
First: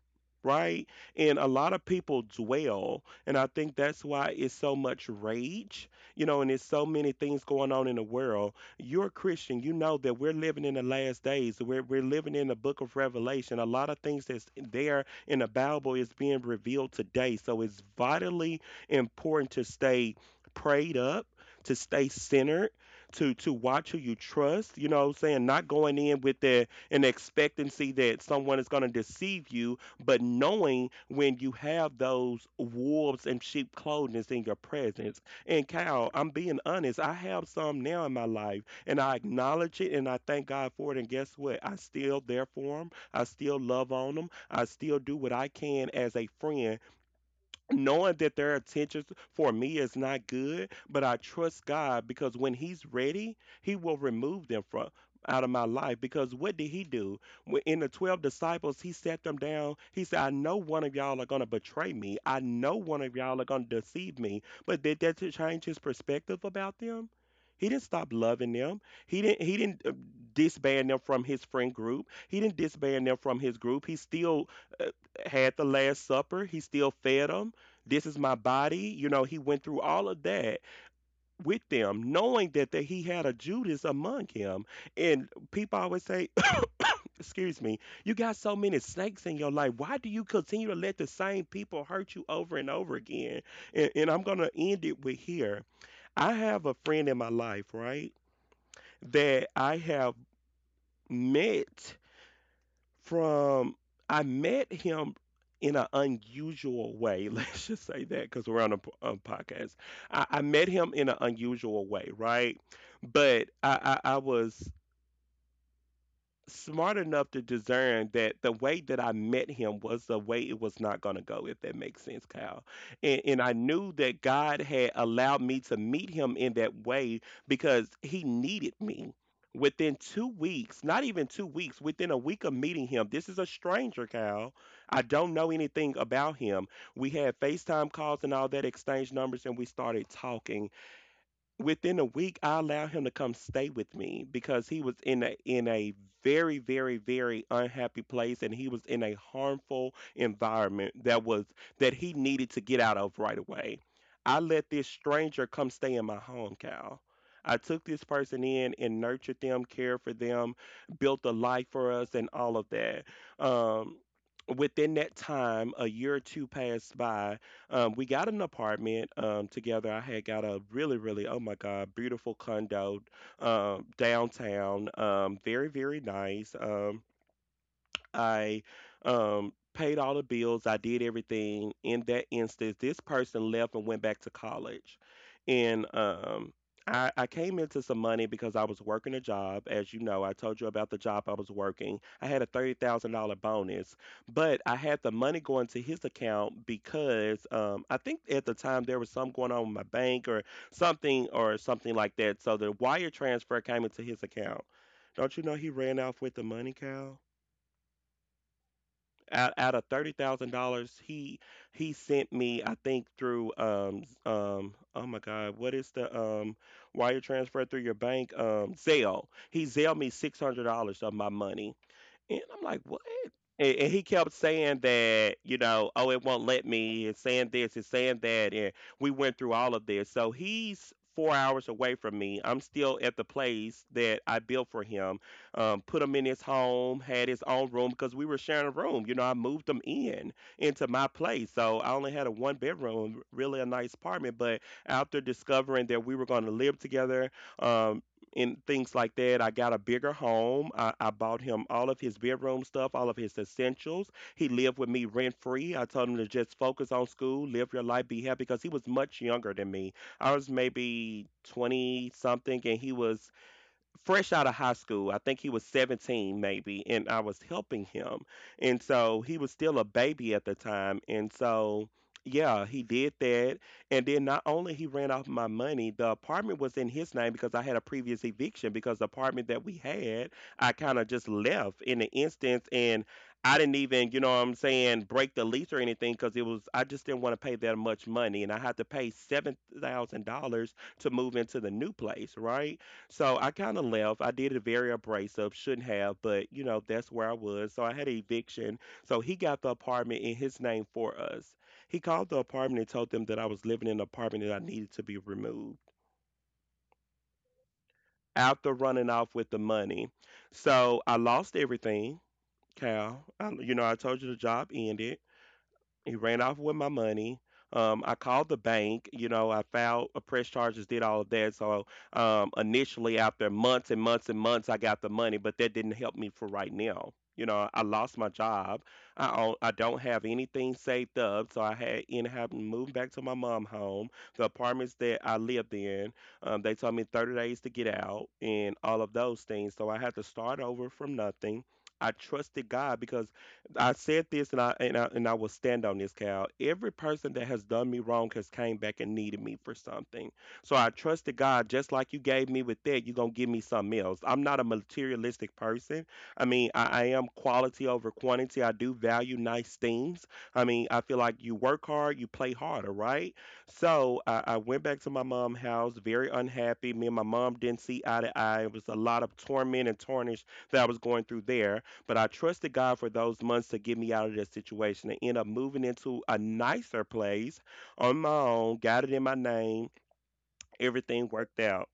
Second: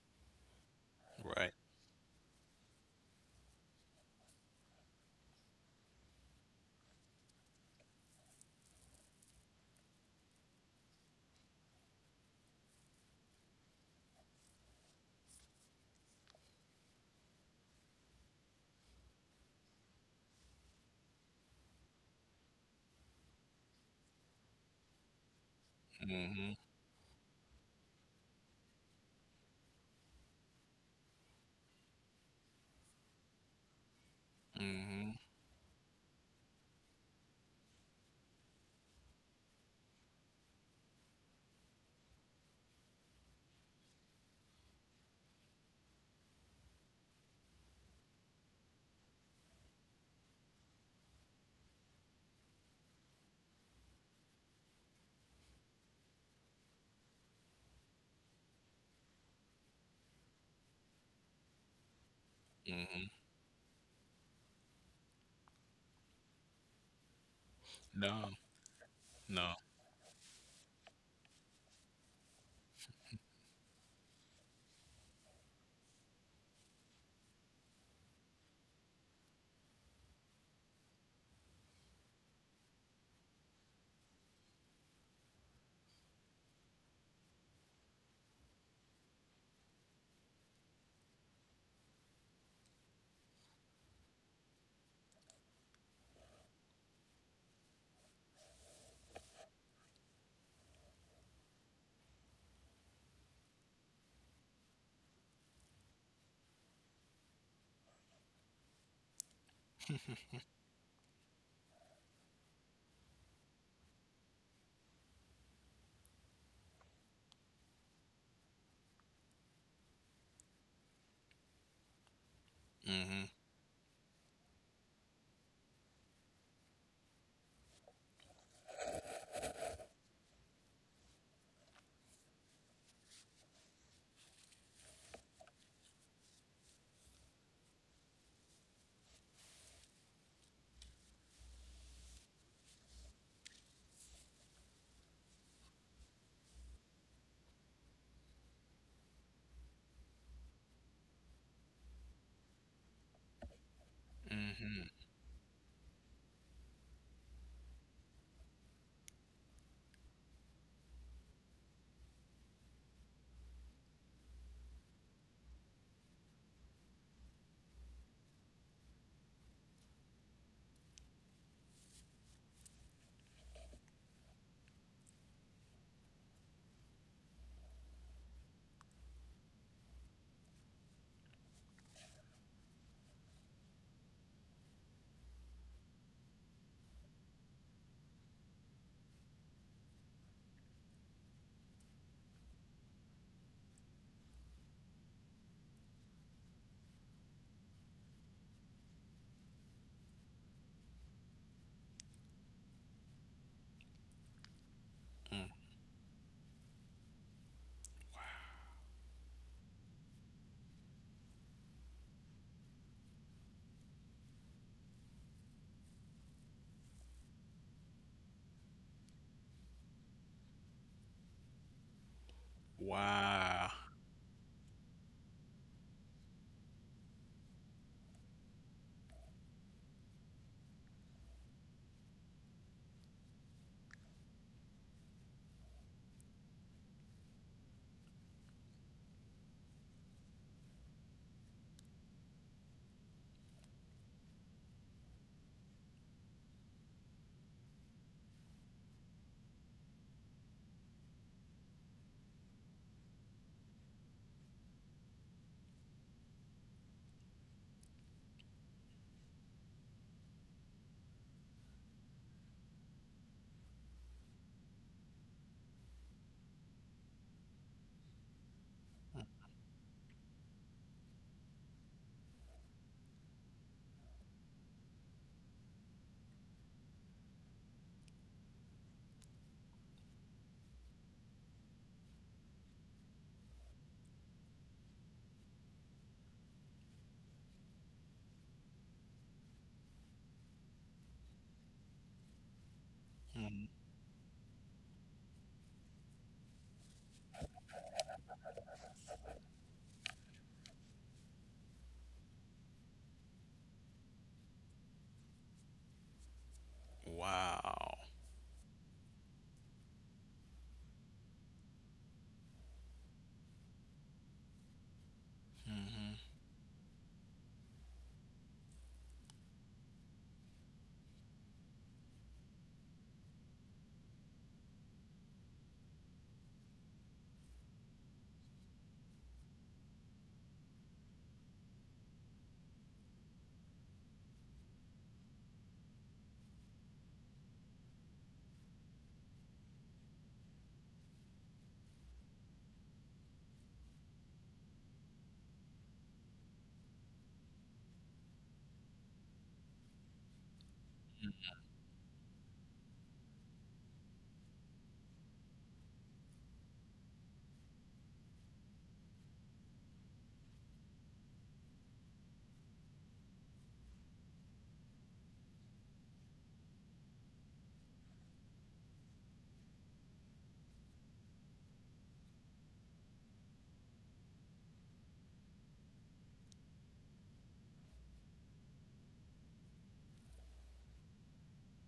S1: Right? And a
S2: Right.
S1: lot of people dwell, and I think that's why it's so much rage, you know, and there's so many things going on in the world. You're a Christian, you know that we're living in the last days. We're living in the book of Revelation. A lot of things that's there in the Bible is being revealed today. So it's vitally important to stay prayed up, to stay centered, to watch who you trust, you know what I'm saying? Not going in with
S2: Mm-hmm.
S1: the an expectancy that someone is gonna deceive you, but knowing when you have those wolves and sheep clothing in your
S2: Mm-hmm.
S1: presence, and Cal, I'm being honest. I have some now in my life, and I acknowledge it, and I thank God for it. And guess what? I still there for them. I still love on them. I still do what I can as a friend, knowing that their intentions for me is not good, but I trust God because when He's ready, He will remove them from out of my life. Because what did He do? In the 12 disciples, He sat them down. He said, I know one of y'all are going to betray me. I know one of
S2: Mm-hmm.
S1: y'all are going to deceive me. But did that to change His perspective about them? He didn't stop
S2: No.
S1: loving them. He didn't. He
S2: No.
S1: didn't uh, disband them from his friend group. He didn't disband them from his group. He still uh, had the Last Supper. He still fed them, this is my body. You know, he went through all of that with them, knowing that he had a Judas among him. And people always say, excuse me, you got so many snakes in your life. Why do you continue to let the same people hurt you over and over again? And I'm going to end it with here. I have a friend in my life, right, that I have met. From I met him in an unusual way. Let's just say that because we're on a podcast. I met him in an unusual way, right? But I was smart enough to discern that the way that I met him was the way it was not going to go, if that makes sense, Kyle. And,
S2: Mm-hmm.
S1: and I knew that God had allowed me to meet him in that way because he needed me. Within 2 weeks, not even 2 weeks, within a week of meeting him, this is a stranger, Kyle. I don't know anything about him. We had FaceTime calls and all that, exchange numbers, and we started talking. Within a week I allowed him to come stay with me because he was in a very very very unhappy place, and he was in a harmful environment that he needed to get out of right away. I let this stranger come stay in my home, Cal. I took this person in and nurtured them, cared for them, built a life for us and all of that. Um Within that time a year or two passed by. We got an apartment together. I had got a really, really, oh my God, beautiful condo downtown. Very, very nice. I paid all the bills. I did everything. In that instance, this person left and went back to college, and I came into some money because I was working a job. As you know, I told you about the job I was working. I had a $30,000 bonus, but I had the money going to his account because I think at the time there was something going on with my bank or something like that. So the wire transfer came into his account. Don't you know he ran off with the money, Cal? Out of $30,000, he sent me, I think, through oh my God, what is the wire transfer through your bank, Zelle? He Zelle me $600 of my money, and I'm like, what?
S2: Wow.
S1: And he kept saying that, you know, oh, it won't let me. It's saying this, it's saying that. And we went through all of this. So he's 4 hours away from me. I'm still at the place that I built for him, put him in his home, had his own room because we were sharing a room. You know, I moved him in into my place. So I only had a 1 bedroom, really a nice apartment. But after discovering that we were going to live together, um, and things like that. I got a bigger home. I bought him all of his bedroom stuff, all of his essentials. He lived with me rent free. I told him to just focus on school, live your life, be happy because he was much younger than me. I was maybe 20 something, and he was fresh out of high school. I think he was 17 maybe, and I was helping him. And so he was still a baby at the time. And so yeah, he did that. And then not only he ran off my money, the apartment was in his name because I had a previous eviction. Because The apartment that we had, I kind of just left in the instance, and I didn't even, you know what I'm saying, break the lease or anything because it was I just didn't want to pay that much money, and I had to pay $7,000 to move into the new place, right? So I
S2: Mm-hmm.
S1: kind of left. I did it very abrasive, shouldn't have, but you know, that's where I was. So I had an eviction. So he got the apartment in his name for us. He called the apartment and told them that I was living in an apartment that I needed to be removed
S2: Wow.
S1: after running off with the money. So I lost everything, Cal. I, you know, I told you the job ended. He ran off with my money. I called the bank. You know, I filed a press charges, did all of that. So initially, after months and months and months, I got the money, but that didn't help me for right now. You know, I lost my job. I own, I don't have anything saved up, so I had ended up moving back to my mom home. The apartments that I lived in, they told me 30 days to get out and all of those things. So I had to start over from nothing. I trusted God because I said this, and I will stand on this, Cal. Every person that has done me wrong has came back and needed me for something. So I trusted God, just like you gave me with that, you're gonna give me something else. I'm not a materialistic person. I mean, I am quality over quantity. I do value nice things. I mean, I feel like you work hard, you play harder, right? So I went back to my mom's house, very unhappy. Me and my mom didn't see eye to eye. It was a lot of torment and tarnish that I was going through there. But I trusted God for those months to get me out of this situation and end up moving into a nicer place on my own, got it in my name, everything worked out.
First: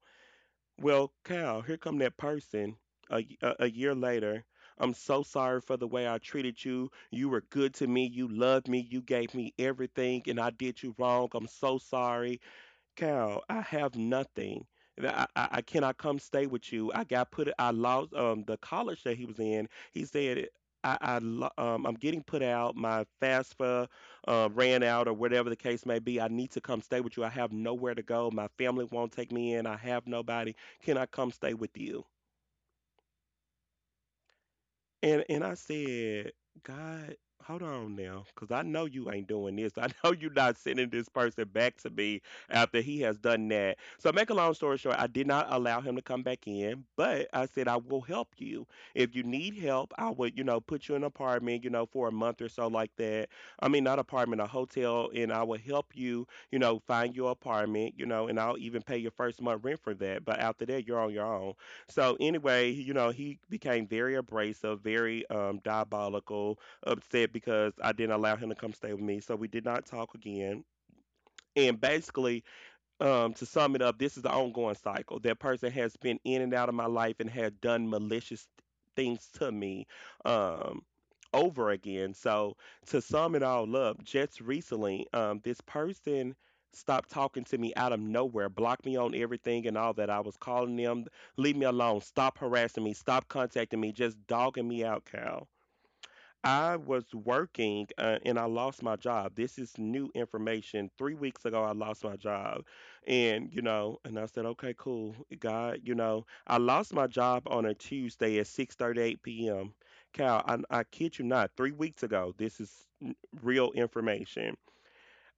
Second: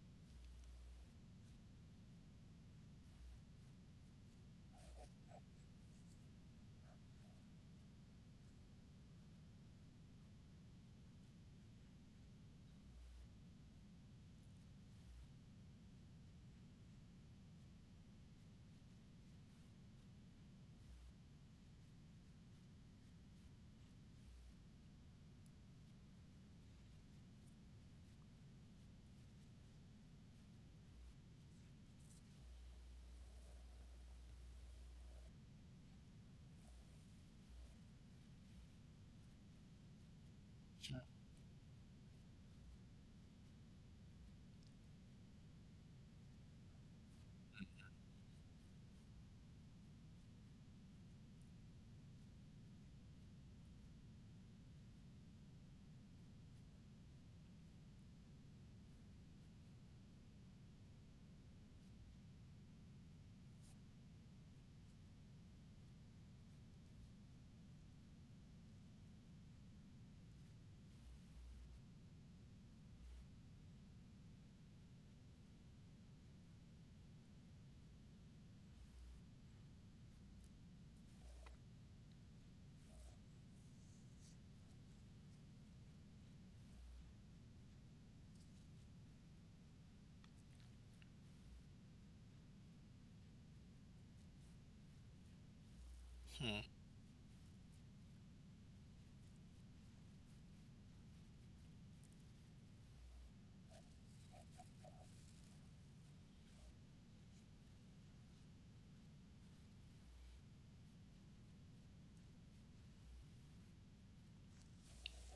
S1: Well, Cal, here come that person a year later. I'm so sorry for the way I treated you. You were good to me. You loved me. You gave me everything, and I did you wrong. I'm so sorry. Carol, I have nothing. I cannot come stay with you. I lost the college that he was in. He said, I'm getting put out. My FAFSA ran out, or whatever the case may be. I need to come stay with you. I have nowhere to go. My family won't take me in. I have nobody. Can I come stay with you? And I said, God, hold on now, because I know you ain't doing this. I know you're not sending this person back to me after he has done that. So make a long story short, I did not allow him to come back in, but I said I will help you. If you need help, I would, you know, put you in an apartment, you know, for a month or so like that. I mean, not apartment, a hotel, and I will help you, you know, find your apartment, you know, and I'll even pay your first month rent for that. But after that, you're on your own. So anyway, you know, he became very abrasive, very diabolical, upset because I didn't allow him to come stay with me. So we did not talk again. And basically, to sum it up, this is the ongoing cycle. That person has been in and out of my life and had done malicious things to me um, over again. So, to sum it all up, just recently, this person stopped talking to me out of nowhere, blocked me on everything and all that. I was calling them, leave me alone, stop harassing me, stop contacting me, just dogging me out, Cal.
S2: Mm-hmm.
S1: I was working and I lost my job. This is new information. 3 weeks ago, I lost my job. You know, and I said, okay, cool. God, you know, I lost my job on a Tuesday at 6:38 p.m. Cal, I kid you not, 3 weeks ago, n- real information.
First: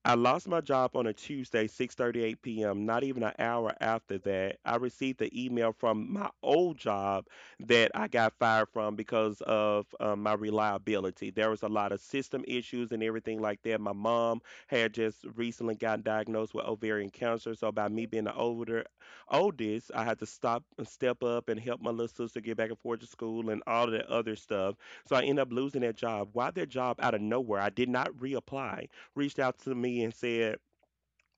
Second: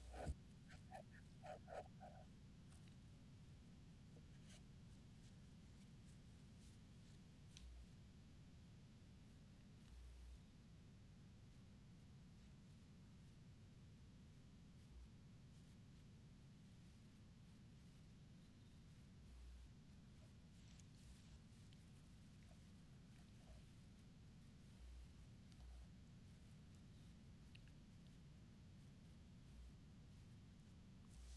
S1: I lost my job on a Tuesday, 6:38 p.m. Not even an hour after that, I received the email from my old job that I got fired from because of my reliability. There was a lot of system issues and everything like that. My mom had just recently gotten diagnosed with ovarian cancer, so by me being the older oldest, I had to stop and step up and help my little sister get back and forth to school and all of that other stuff. So I ended up losing that job. Why that job out of nowhere? I did not reapply reached out to me and said,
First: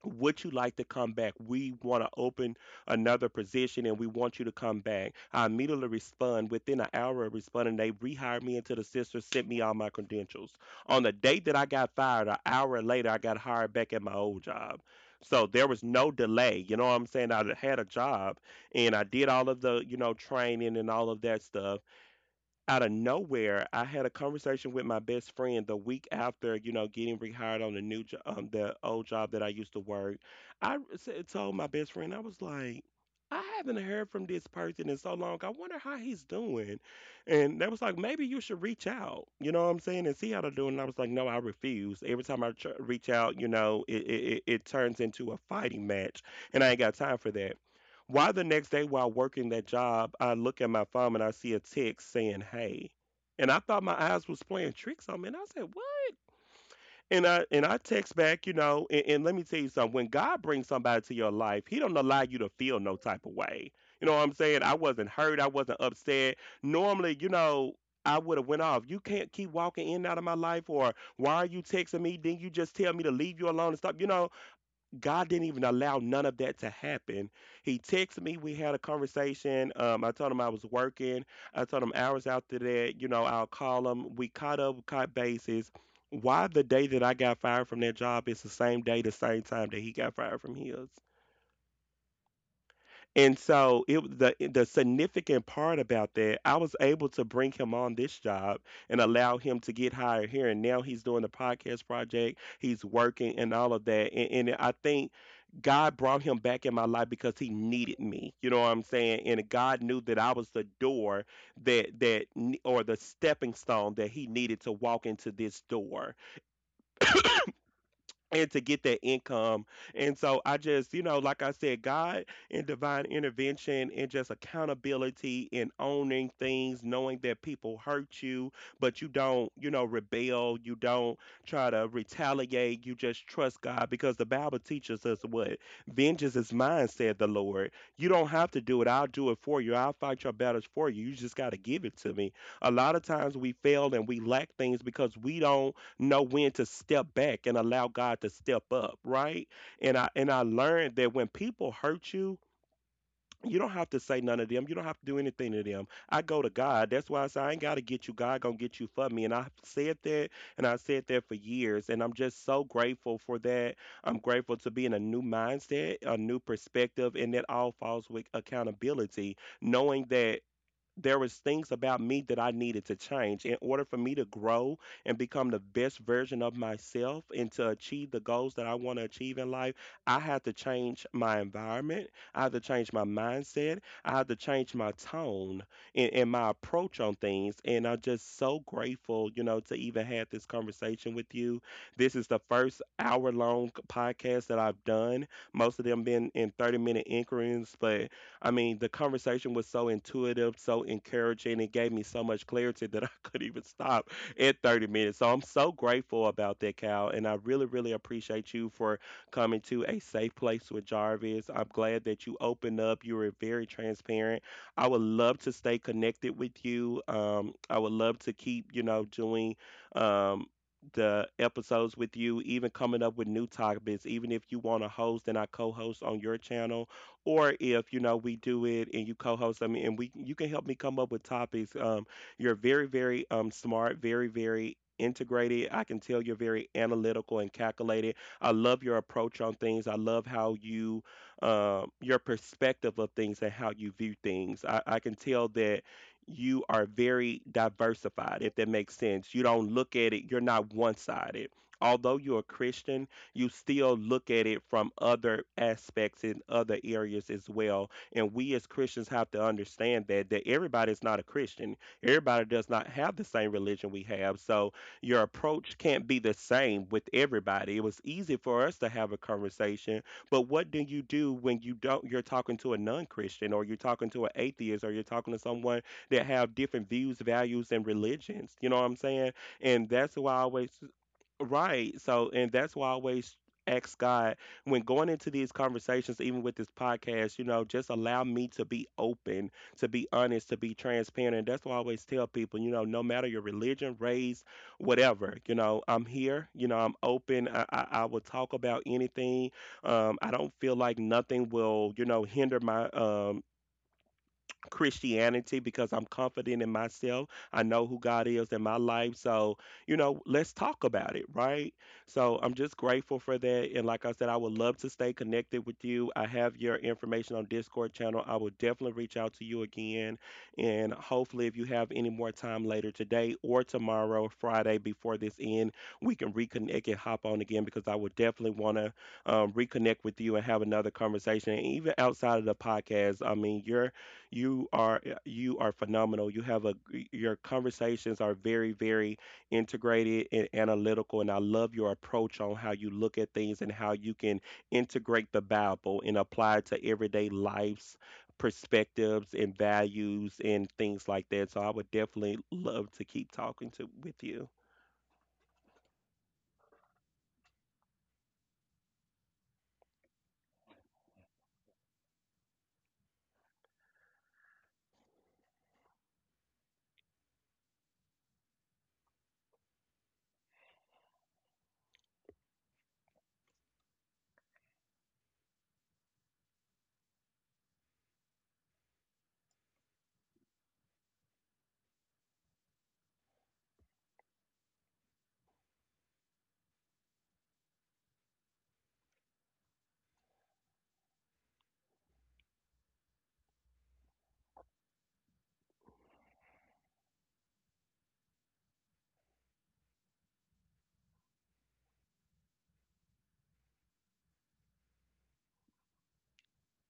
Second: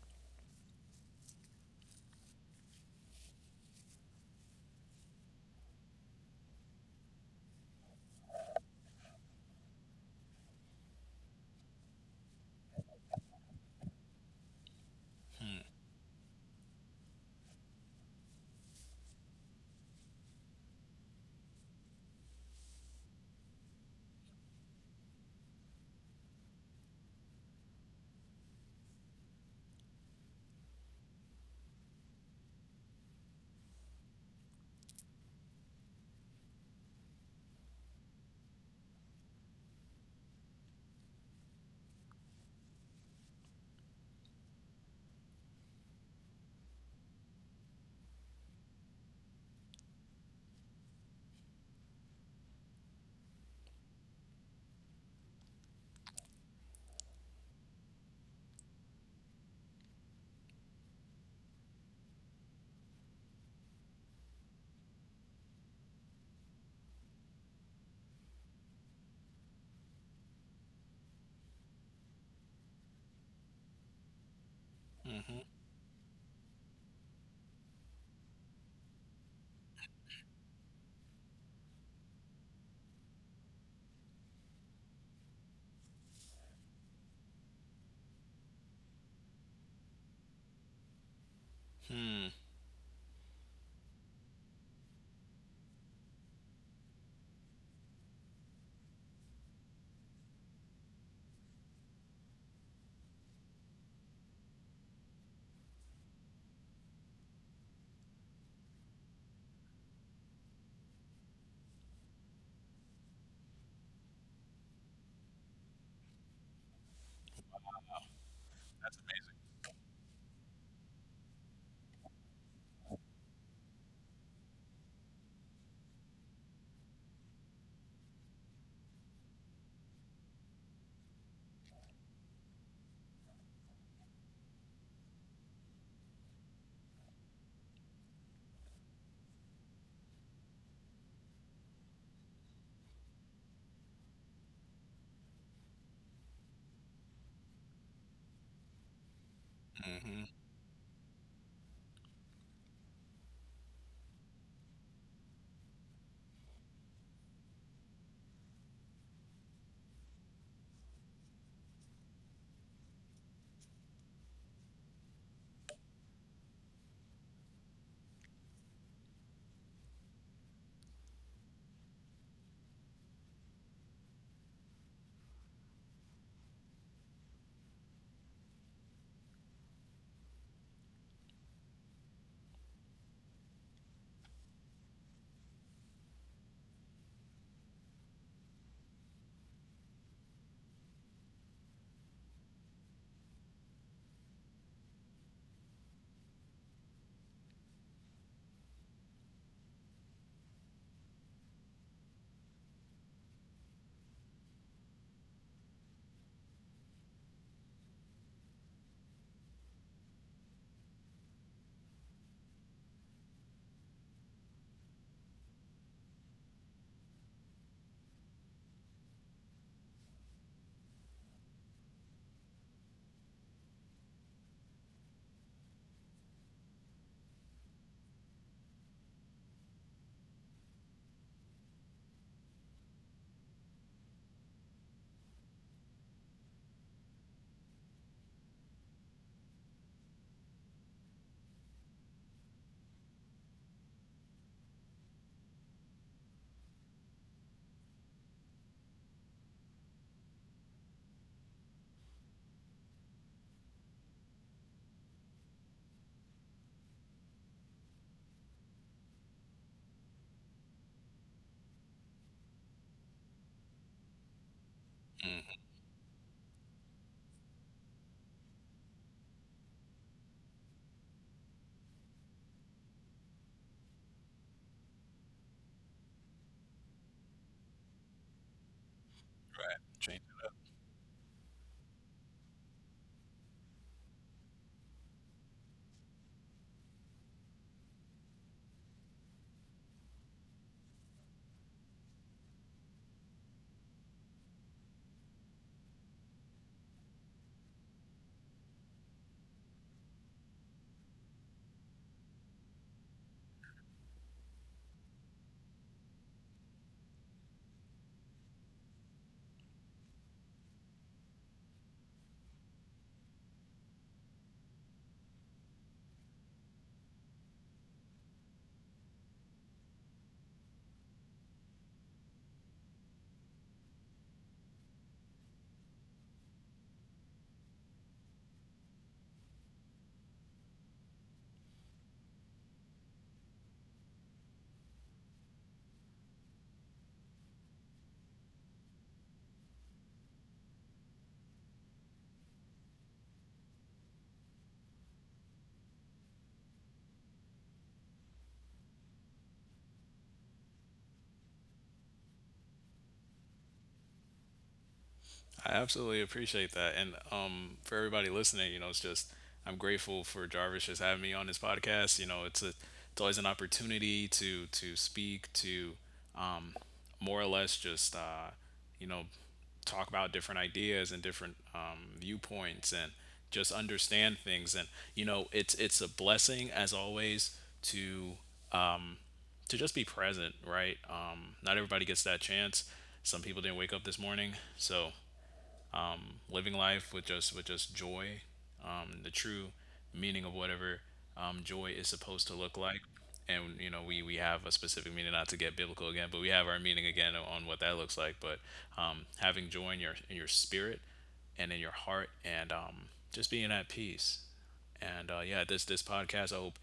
S1: would you like to come back? We want to open another position and we want you to come back. I immediately respond within an hour of responding. They rehired me into the sister, sent me all my credentials. On the day that I got fired, an hour later, I got hired back at my old job. So there was no delay. You know what I'm saying? I had a job, and I did all of the, you know, training and all of that stuff. Out of nowhere, I had a conversation with my best friend the week after, you know, getting rehired on the new job, the old job that I used to work. I Told my best friend, I was like, I haven't heard from this person in so long. I wonder how he's doing. And they was like, maybe you should reach out. You know what I'm saying? And see how they're doing. And I was like, no, I refuse. Every time reach out, you know, it turns into a fighting match. And I ain't got time for that. Why the next day while working that job, I look at my phone and I see a text saying, "Hey," and I thought my eyes was playing tricks on me, and I said, "What?" And I text back, you know, and let me tell you something. When God brings somebody to your life, He don't allow you to feel no type of way. You know what I'm saying? I wasn't hurt. I wasn't upset. Normally, you know, I would have went off. You can't keep walking in and out of my life, or why are you texting me? Then you just tell me to leave you alone and stop. You know, God
S2: Mm-hmm.
S1: didn't even allow none of that to happen. He texted me. We had a conversation. I told him I was working. I told him hours after that, you know, I'll call him. We caught up, we caught bases. Why the day that I got fired from that job is the same day, the same time that he got fired from his? And so it was the significant part about that, I was able to bring him on this job and allow him to get hired here. And now he's doing the podcast project, he's working and all of that. And I think God brought him back in my life because he needed me. You know what I'm saying? And God knew that I was the door or the stepping stone that he needed to walk into this door and to get that income. And so I just, you know, like I said, God and divine intervention and just accountability and owning things, knowing that people hurt you, but you don't, you know, rebel, you don't try to retaliate, you just trust God because the Bible teaches us what vengeance is mine, said the Lord. You don't have to do it. I'll do it for you. I'll fight your battles for you. You just got to give it to me. A lot of times we fail and we lack things because we don't know when to step back and allow God to step up, right? And I learned that when people hurt you, you don't have to say none of them. You don't have to do anything to them. I go to God. That's why I say I ain't gotta get you. God gonna get you for me. And I said that, and I said that for years. And I'm just so grateful for that. I'm grateful to be in a new mindset, a new perspective, and that all falls with accountability. Knowing that there was things about me that I needed to change in order for me to grow and become the best version of myself and to achieve the goals that I want to achieve in life. I had to change my environment. I had to change my mindset. I had to change my tone and my approach on things. And I'm just so grateful, you know, to even have this conversation with you. This is the first hour long podcast that I've done, most of them been in 30-minute increments, but I mean, the conversation was so intuitive, so encouraging. It gave me so much clarity that I couldn't even stop at 30 minutes. So I'm so grateful about that, Cal. And I really, really appreciate you for coming to a safe place with Jarvis. I'm glad that you opened up. You were very transparent. I would love to stay connected with you. I would love to keep, you know, doing um, the episodes with you, even coming up with new topics, even if you want to host and I co host on your channel, or if you know we do it and you co-host, I mean, and we you can help me come up with topics. You're very, very smart, very, very integrated. I can tell you're very analytical and calculated. I love your approach on things. I love how you your perspective of things and how you view things. I can tell that you are very diversified, if that makes sense. You don't look at it, you're not one-sided. Although you're a Christian, you still look at it from other aspects in other areas as well. And we as Christians have to understand that everybody's not a Christian. Everybody does not have the same religion we have. So your approach can't be the same with everybody. It was easy for us to have a conversation, but what do you do when you don't you're talking to a non-Christian, or you're talking to an atheist, or you're talking to someone that have different views, values, and religions? You know what I'm saying? And that's
S2: Right.
S1: why I always. Right. So, and that's why I always ask God when going into these conversations, even with this podcast, you know, just allow me to be open, to be honest, to be transparent. And that's why I always tell people, you know, no matter your religion, race, whatever, you know, I'm here, you know, I'm open. I will talk about anything. I don't feel like nothing will, you know, hinder my Christianity because I'm confident in myself. I know who God is in my life. So, you know, let's talk about it, right? So I'm just grateful for that. And like I said, I would love to stay connected with you. I have your information on Discord channel. I will definitely reach out to you again. And hopefully, if you have any more time later today or tomorrow, Friday, before this end, we can reconnect and hop on again because I would definitely want to reconnect with you and have another conversation. And even outside of the podcast, I mean, you are you are phenomenal. You have a Your conversations are very, very integrated and analytical, and I love your approach on how you look at things and how you can integrate the Bible and apply it to everyday life's perspectives and values and things like that. So I would definitely love to keep talking to with you.
S2: I absolutely appreciate that. And for everybody listening, you know, it's just, I'm grateful for Jarvis just having me on his podcast. You know, it's a, it's always an opportunity to speak to, more or less just you know, talk about different ideas and different viewpoints and just understand things. And you know, it's a blessing as always to just be present, right? Not everybody gets that chance. Some people didn't wake up this morning, so living life with just joy, the true meaning of whatever joy is supposed to look like. And you know, we have a specific meaning, not to get biblical again, but we have our meaning again on what that looks like. But having joy in your spirit and in your heart, and just being at peace. And yeah, this podcast, I hope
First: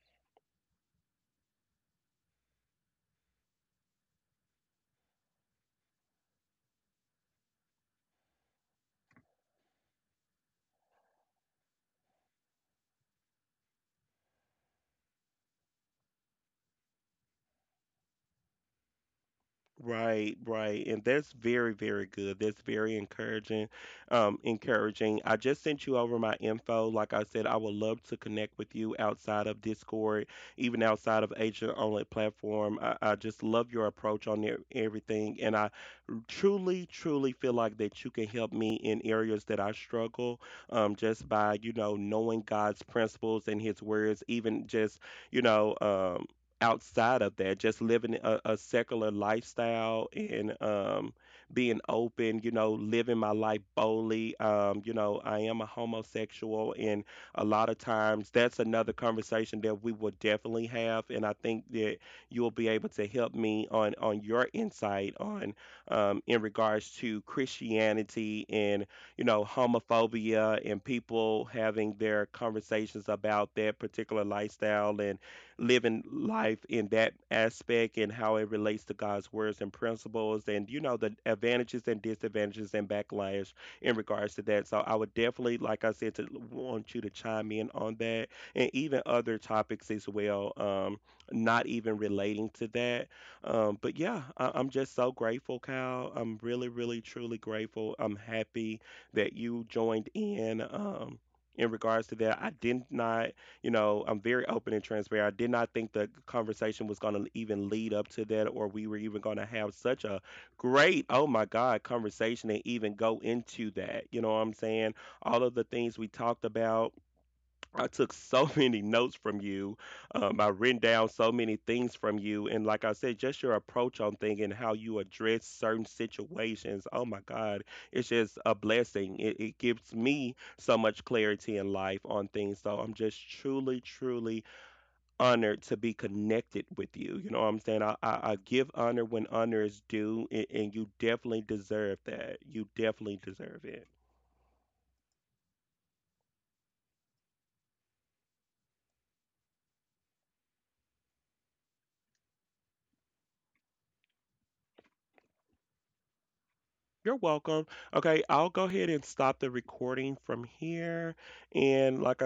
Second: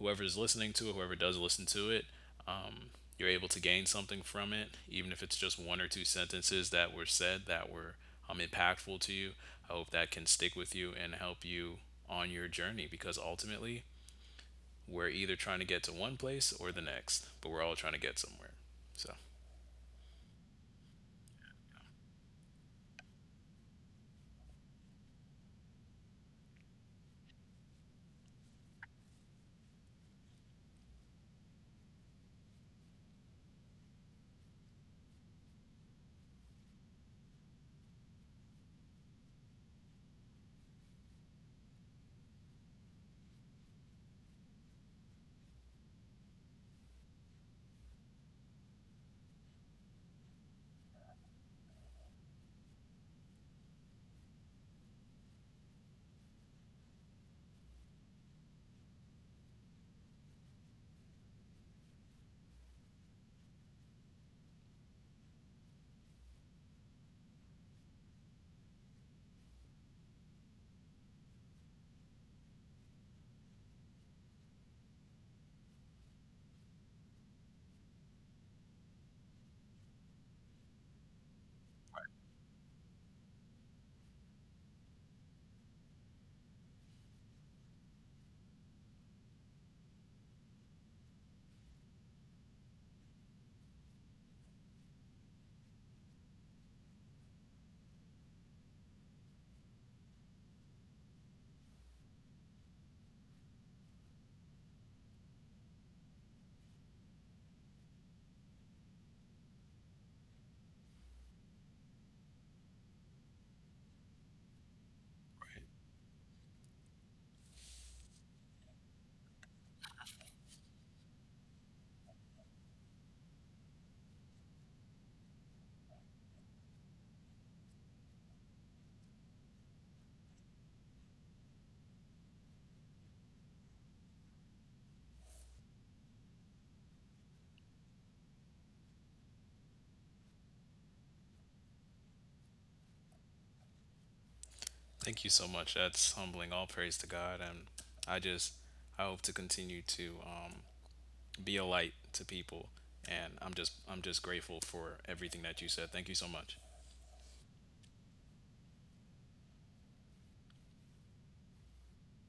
S2: whoever's listening to it, whoever does listen to it, um, you're able to gain something from it, even if it's just one or two sentences that were said that were impactful to you. I hope that can stick with you and help you on your journey because ultimately we're either trying to get to one place or the next, but we're all trying to get somewhere. So
S1: Right, right. And that's very, very good. That's very encouraging. I just sent you over my info. Like I said, I would love to connect with you outside of Discord, even outside of Agent Only platform. I just love your approach on there, everything. And I truly, truly feel like that you can help me in areas that I struggle, just by, you know, knowing God's principles and his words, even just, you know, outside of that, just living a secular lifestyle, and being open, you know, living my life boldly. You know, I am a homosexual, and a lot of times that's another conversation that we will definitely have. And I think that you'll be able to help me on your insight on, in regards to Christianity and, you know, homophobia and people having their conversations about that particular lifestyle and living life in that aspect and how it relates to God's words and principles, and, you know, the advantages and disadvantages and backlash in regards to that. So I would definitely, like I said, to want you to chime in on that and even other topics as well. Not even relating to that. But yeah, I'm just so grateful, Kyle. I'm really, really, truly grateful. I'm happy that you joined in. In regards to that, I did not, you know, I'm very open and transparent. I did not think the conversation was going to even lead up to that, or we were even going to have such a great, oh my God, conversation and even go into that. You know what I'm saying? All of the things we talked about, I took so many notes from you. I've written down so many things from you. And like I said, just your approach on things and how you address certain situations. Oh my God. It's just a blessing. It gives me so much clarity in life on things. So I'm just truly, truly honored to be connected with you. You know what I'm saying? I give honor when honor is due, and you definitely deserve that. You definitely deserve it.
S2: thank you so much. That's humbling. All praise to God, and I just I hope to continue to be a light to people. And I'm just grateful for everything that you said. Thank you so much.
S1: You're welcome. Okay, I'll go ahead and stop the recording from here. And like